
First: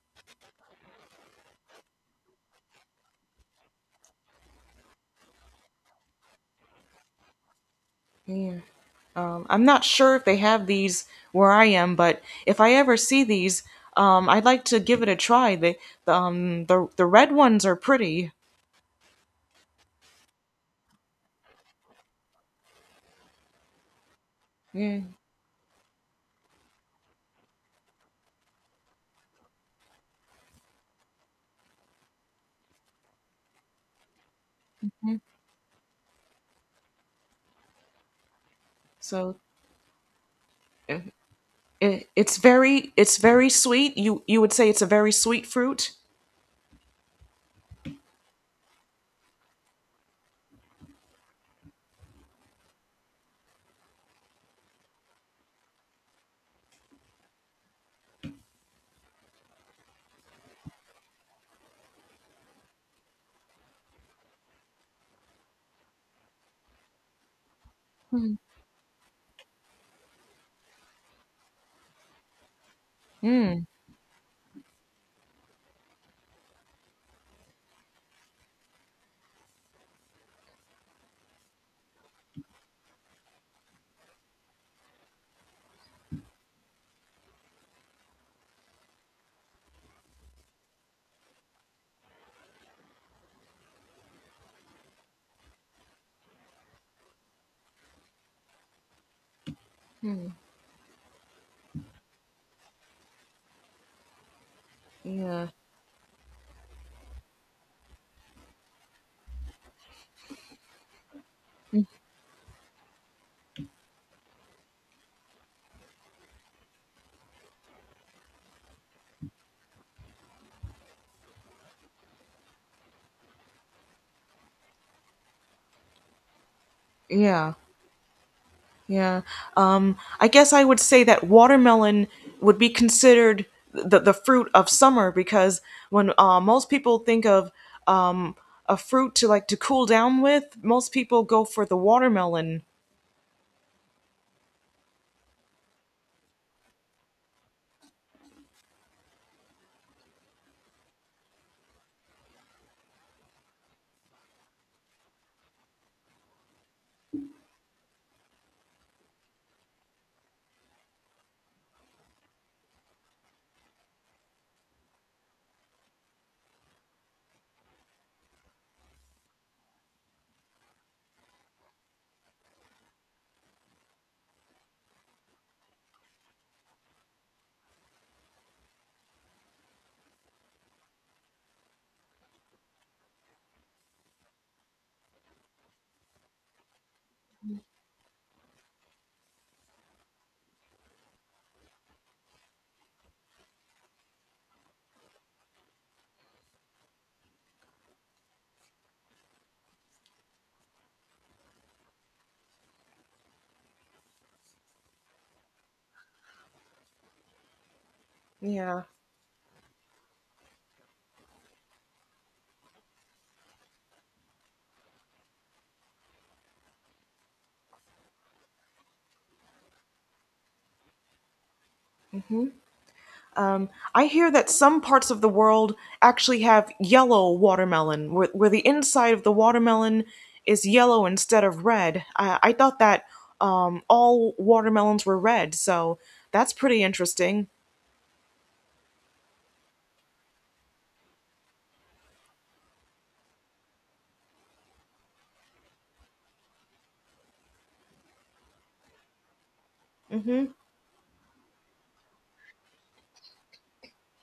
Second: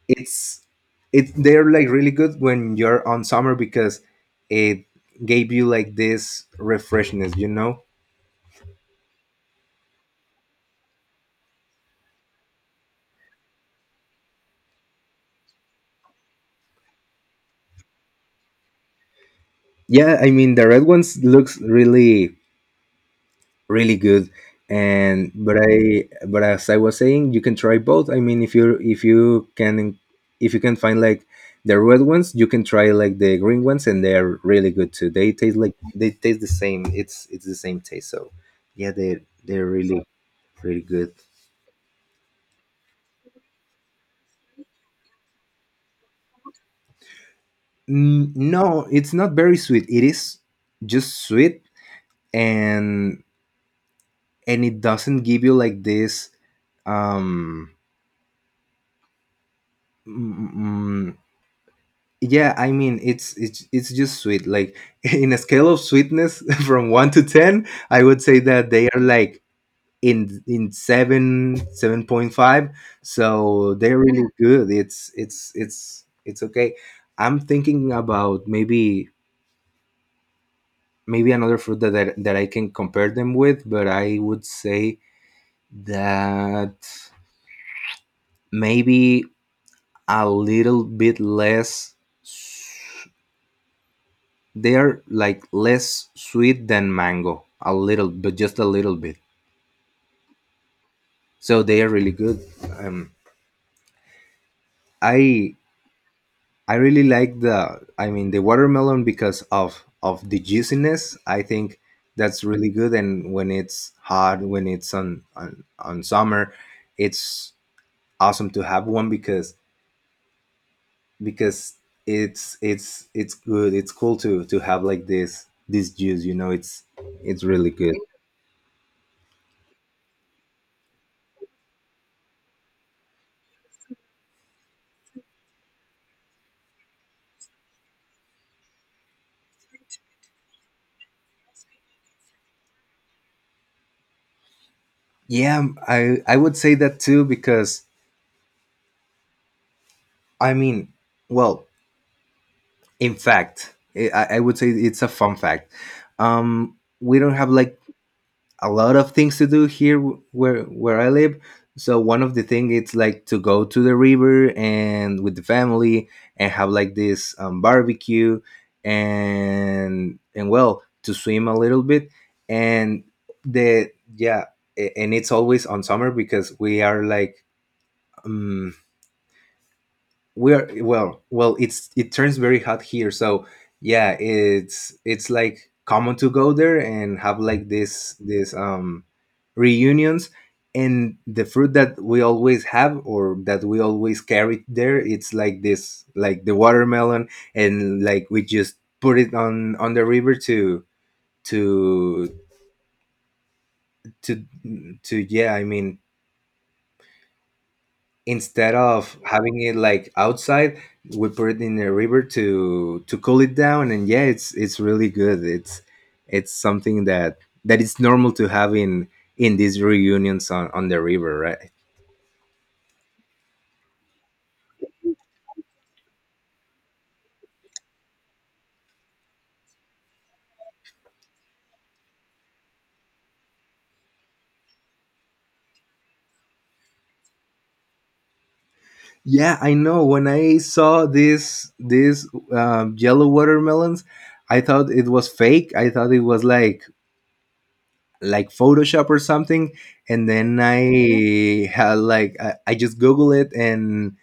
S2: it's, it, they're like really good when you're on summer, because it gave you like this refreshness, you know.
S1: Yeah. I'm not sure if they have these where I am, but if I ever see these, I'd like to give it a try. The the red ones are pretty.
S2: Yeah, I mean, the red ones looks really really good,
S1: Yeah.
S2: and but as I was saying, you can try both. I mean, if you can find like the red ones, you can try like the green ones, and they're really good too.
S1: Mhm.
S2: They taste like, they taste the same. It's the same taste. So yeah, they,
S1: So
S2: they're really really
S1: uh,
S2: good.
S1: it's very, it's very sweet. You would say it's a very sweet fruit.
S2: No, it's not very sweet. It is just sweet, and and it doesn't give you like this um yeah, I mean, it's it's just sweet. Like in a scale of sweetness from 1 to 10, I would say that they are like in 7, 7.5,
S1: Mm.
S2: so they're really good. It's okay. I'm thinking about maybe maybe another fruit that I can compare them with, but I would say that maybe a little bit less. They are like less sweet than mango, a little, but just a little bit, so they are really good. um
S1: Yeah.
S2: i I really like the, I mean, the watermelon because of the juiciness, I think that's really good. And when it's hot, when it's on summer, it's awesome to have one because it's good. It's cool to have like this juice, it's
S1: Yeah.
S2: really good.
S1: Yeah. I guess I would say that watermelon would be considered the fruit of summer because when most people think of um, a fruit to like to cool down with, most people go for the watermelon.
S2: Yeah, I would say that too because I mean, well, in fact, I would say it's a fun fact. We don't have like a lot of things to do here where I live. So one of the thing it's like to go to the river and with the family and have like this barbecue, and well, to swim a little bit, and the yeah and it's always on summer because we are like. Um, we're well well it's it turns very hot here, so yeah, it's like common to go there and have like this reunions. And the fruit that we always have, or that we always carry there, it's like this, like the watermelon. And like we just put it on the river to to to yeah, I mean, instead
S1: Yeah.
S2: of having it like outside, we put it in the river to cool it down. And yeah, it's really good. It's something that that is normal to have in these reunions on the river, right?
S1: I hear that some parts of the world actually have yellow watermelon, where the inside of the watermelon is yellow instead of red. I thought that all watermelons were red, so that's pretty interesting.
S2: Yeah, I know when I saw this this yellow watermelons, I thought it was fake. I thought it was like Photoshop or something, and then I had like I just Google it,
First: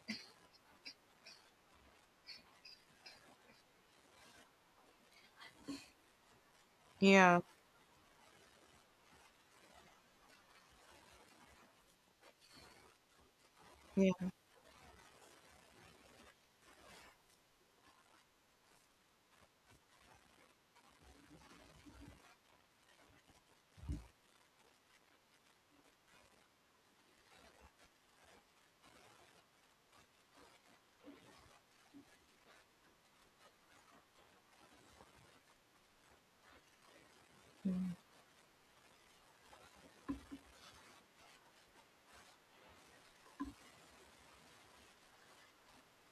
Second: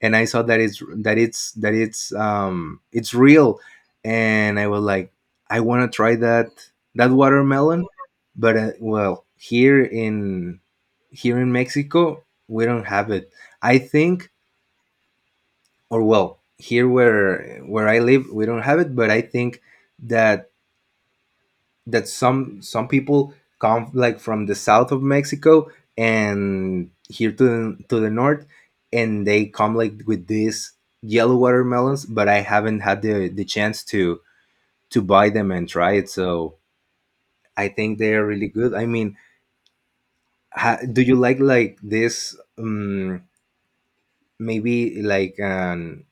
S2: and I saw that it's real, and I was like I want to try that that
S1: Yeah,
S2: watermelon, but well, here in here in Mexico we don't have it. I
S1: yeah.
S2: think, or well, here where I live we don't have it, but I think that that some people come like from the south of Mexico and here to the north, and they come like with these yellow watermelons. But I haven't had the chance to buy them and try it. So I think they are really good. I mean, ha, do you like this? Maybe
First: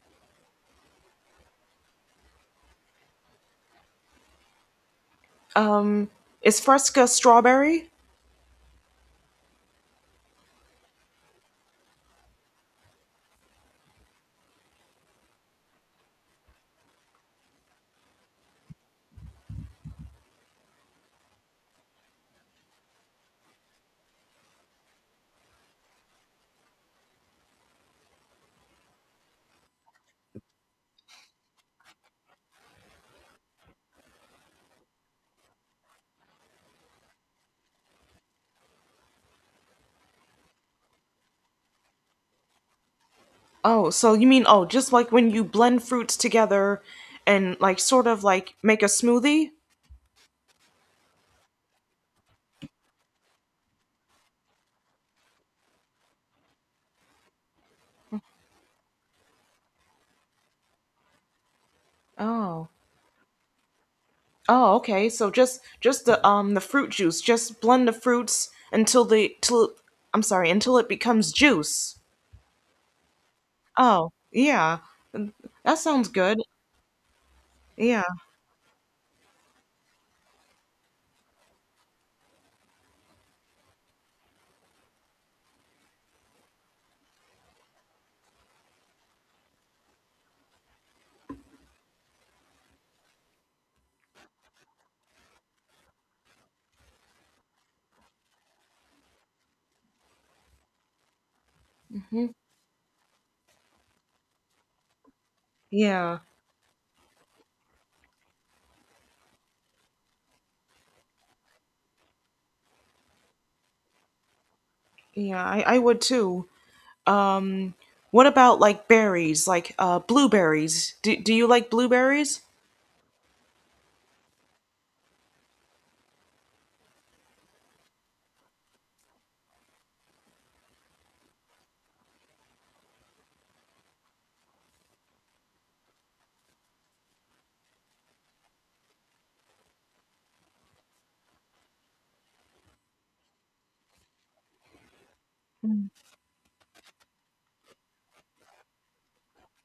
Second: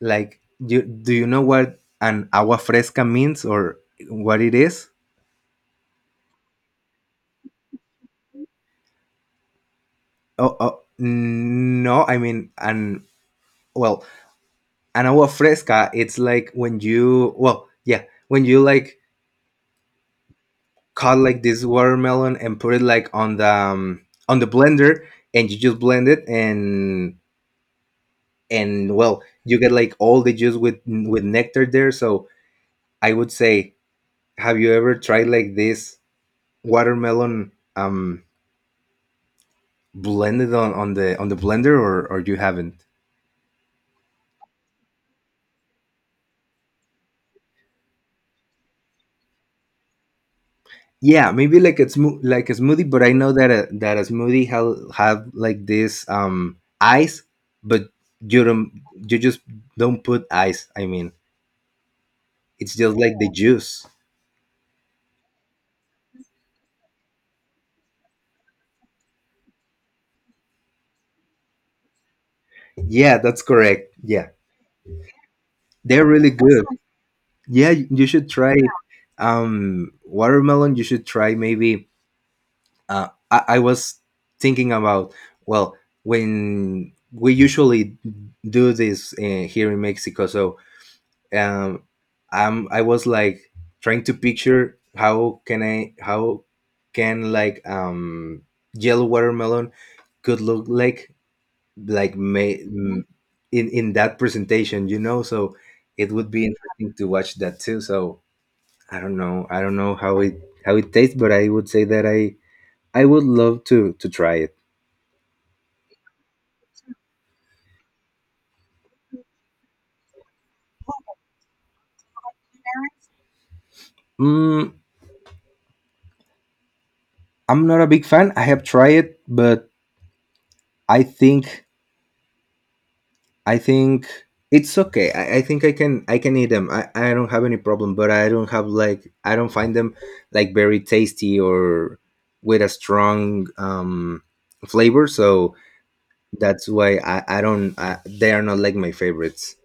S2: like you do you know what an agua fresca means or what it is?
S1: Is Fresca strawberry?
S2: Oh, oh no, I mean, and well, an agua fresca, it's like when you, well, yeah, when you like cut like this watermelon and put it like on the blender, and you just blend it, and well, you get like all the juice with nectar there. So I would say, have you ever tried like this watermelon blended on the blender, or you haven't?
S1: Oh, so you mean, oh, just like when you blend fruits together and like sort of like make a smoothie?
S2: Yeah, maybe like a like a smoothie, but I know that a, that a smoothie have like this ice, but you don't, you just don't put ice. I mean,
S1: Oh.
S2: it's just like the juice.
S1: Oh, okay. So just the fruit juice. Just blend the fruits until the till I'm sorry, until it becomes juice.
S2: Yeah, that's correct.
S1: Oh,
S2: Yeah,
S1: yeah. That
S2: they're
S1: sounds
S2: really
S1: good.
S2: good. Yeah, you
S1: Yeah.
S2: you should try watermelon. You should try maybe. I was thinking about, well, when we usually do this here in Mexico. So um I was like trying to picture how can I how can like yellow watermelon could look like
S1: Mhm.
S2: may Mhm. In that presentation, you know. So it
S1: Yeah.
S2: would be interesting to watch that too. So I don't know, I don't know how it tastes, but I would say that I would love to try it.
S1: Yeah, I would too. Um, what about like berries, like blueberries? Do you like blueberries?
S2: Mm, I'm not a big fan. I have tried it, but I think I think it's okay. I think I can eat them. I don't have any problem, but I don't have like I don't find them like very tasty or with a strong flavor. So that's why I don't I, they are not like my favorites.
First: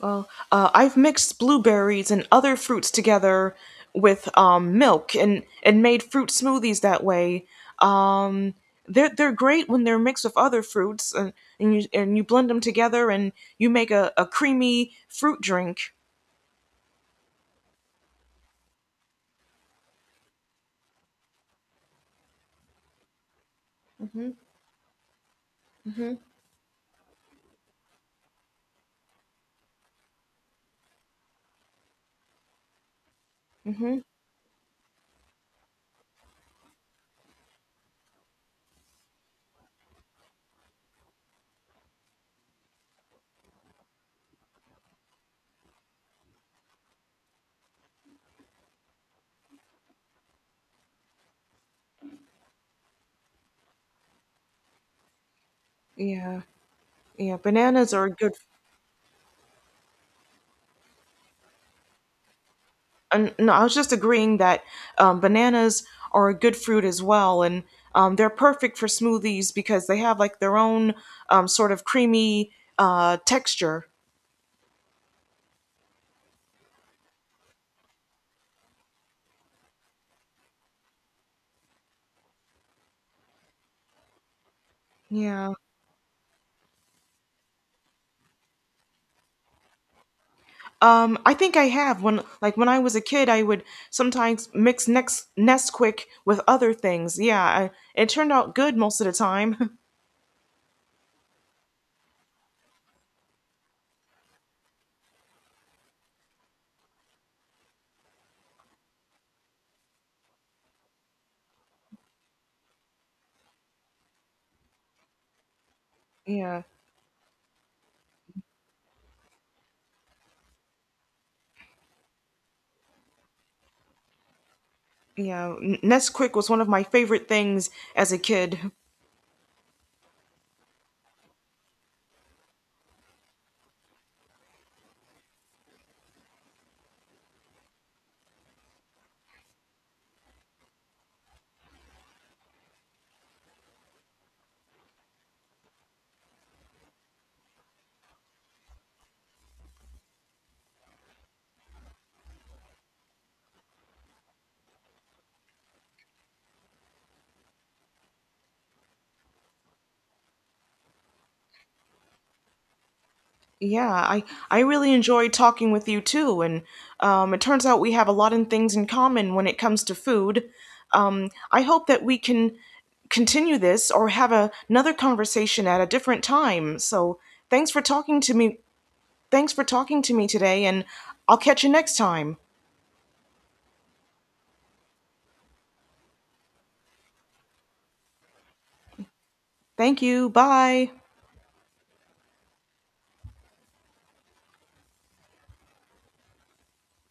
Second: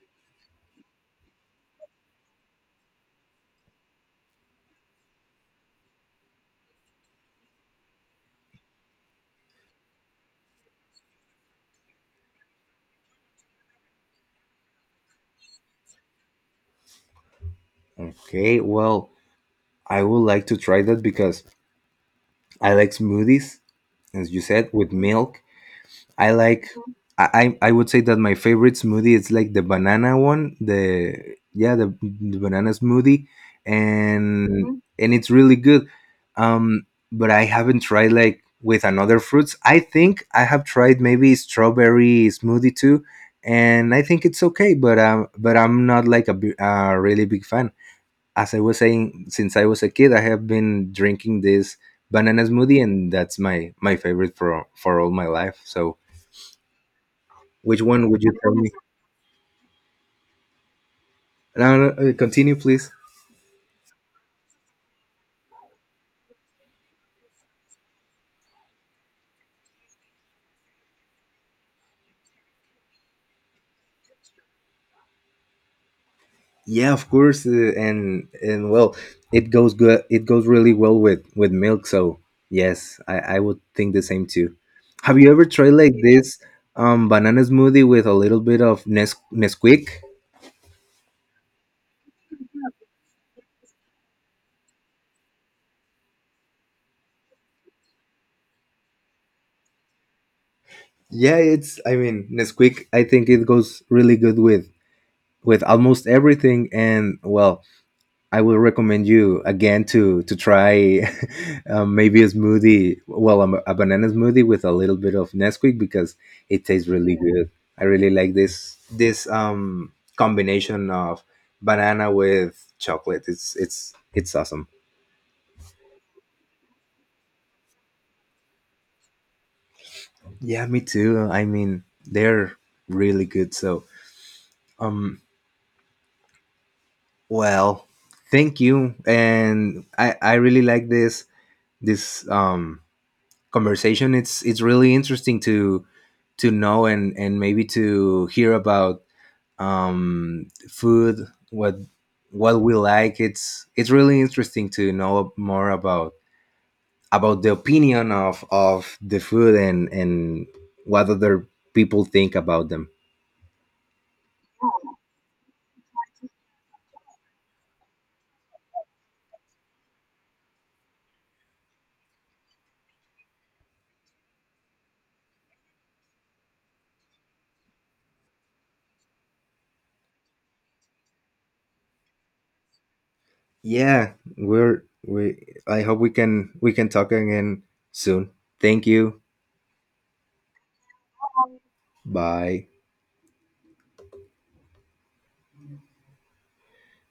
S1: Well, I've mixed blueberries and other fruits together with milk and made fruit smoothies that way. Um, they're great when they're mixed with other fruits, and you blend them together and you make a creamy fruit drink.
S2: Okay, well, I would like to try that because I like smoothies, as you said, with milk I like. I would say that my favorite smoothie is like the banana one. The yeah, the banana smoothie,
S1: Hmm.
S2: and and it's really good. Um, but I haven't tried like with another fruits. I think I have tried maybe strawberry smoothie too, and I think it's okay. But I'm not like a a really big fan. As I was saying, since I was a kid, I have been drinking this banana smoothie, and that's my my favorite for all my life. So
S1: Yeah, yeah.
S2: which
S1: Bananas are a
S2: one would you
S1: good.
S2: tell me? No, no, continue, please.
S1: And no, I was just agreeing that bananas are a good fruit as well, and they're perfect for smoothies because they have like their own sort of creamy texture.
S2: Yeah, of course, and well, it goes good. It goes really well with milk. So yes, I would think the same too. Have you ever
S1: Yeah.
S2: tried like this banana smoothie with a little bit of Nesquik?
S1: I think I have when like when I was a kid, I would sometimes mix next Nesquik with other things. Yeah, I, it turned out good most of the time.
S2: Yeah, it's. I mean, Nesquik, I think it goes really good with almost everything. And well, I will recommend you again to try maybe a smoothie, well, a banana smoothie with a little bit of Nesquik because
S1: Yeah.
S2: it tastes really good. I really like this combination of banana with chocolate. It's awesome.
S1: Yeah, Nesquik was one of my favorite things as a kid.
S2: Yeah, me too. I mean, they're really good. So, um, well, thank you, and I really like this conversation. It's really interesting to know, and maybe to hear about food, what what we like. It's really interesting to know more about the opinion of the food, and what other people think about them.
S1: Yeah, I really enjoyed talking with you too, and it turns out we have a lot of things in common when it comes to food. I hope that we can continue this or have another conversation at a different time. So thanks for talking to me thanks for talking to me today, and I'll catch you next time.
S2: Yeah, we're we. I hope we can talk again soon. Thank you.
S1: Thank you. Bye.
S2: Bye.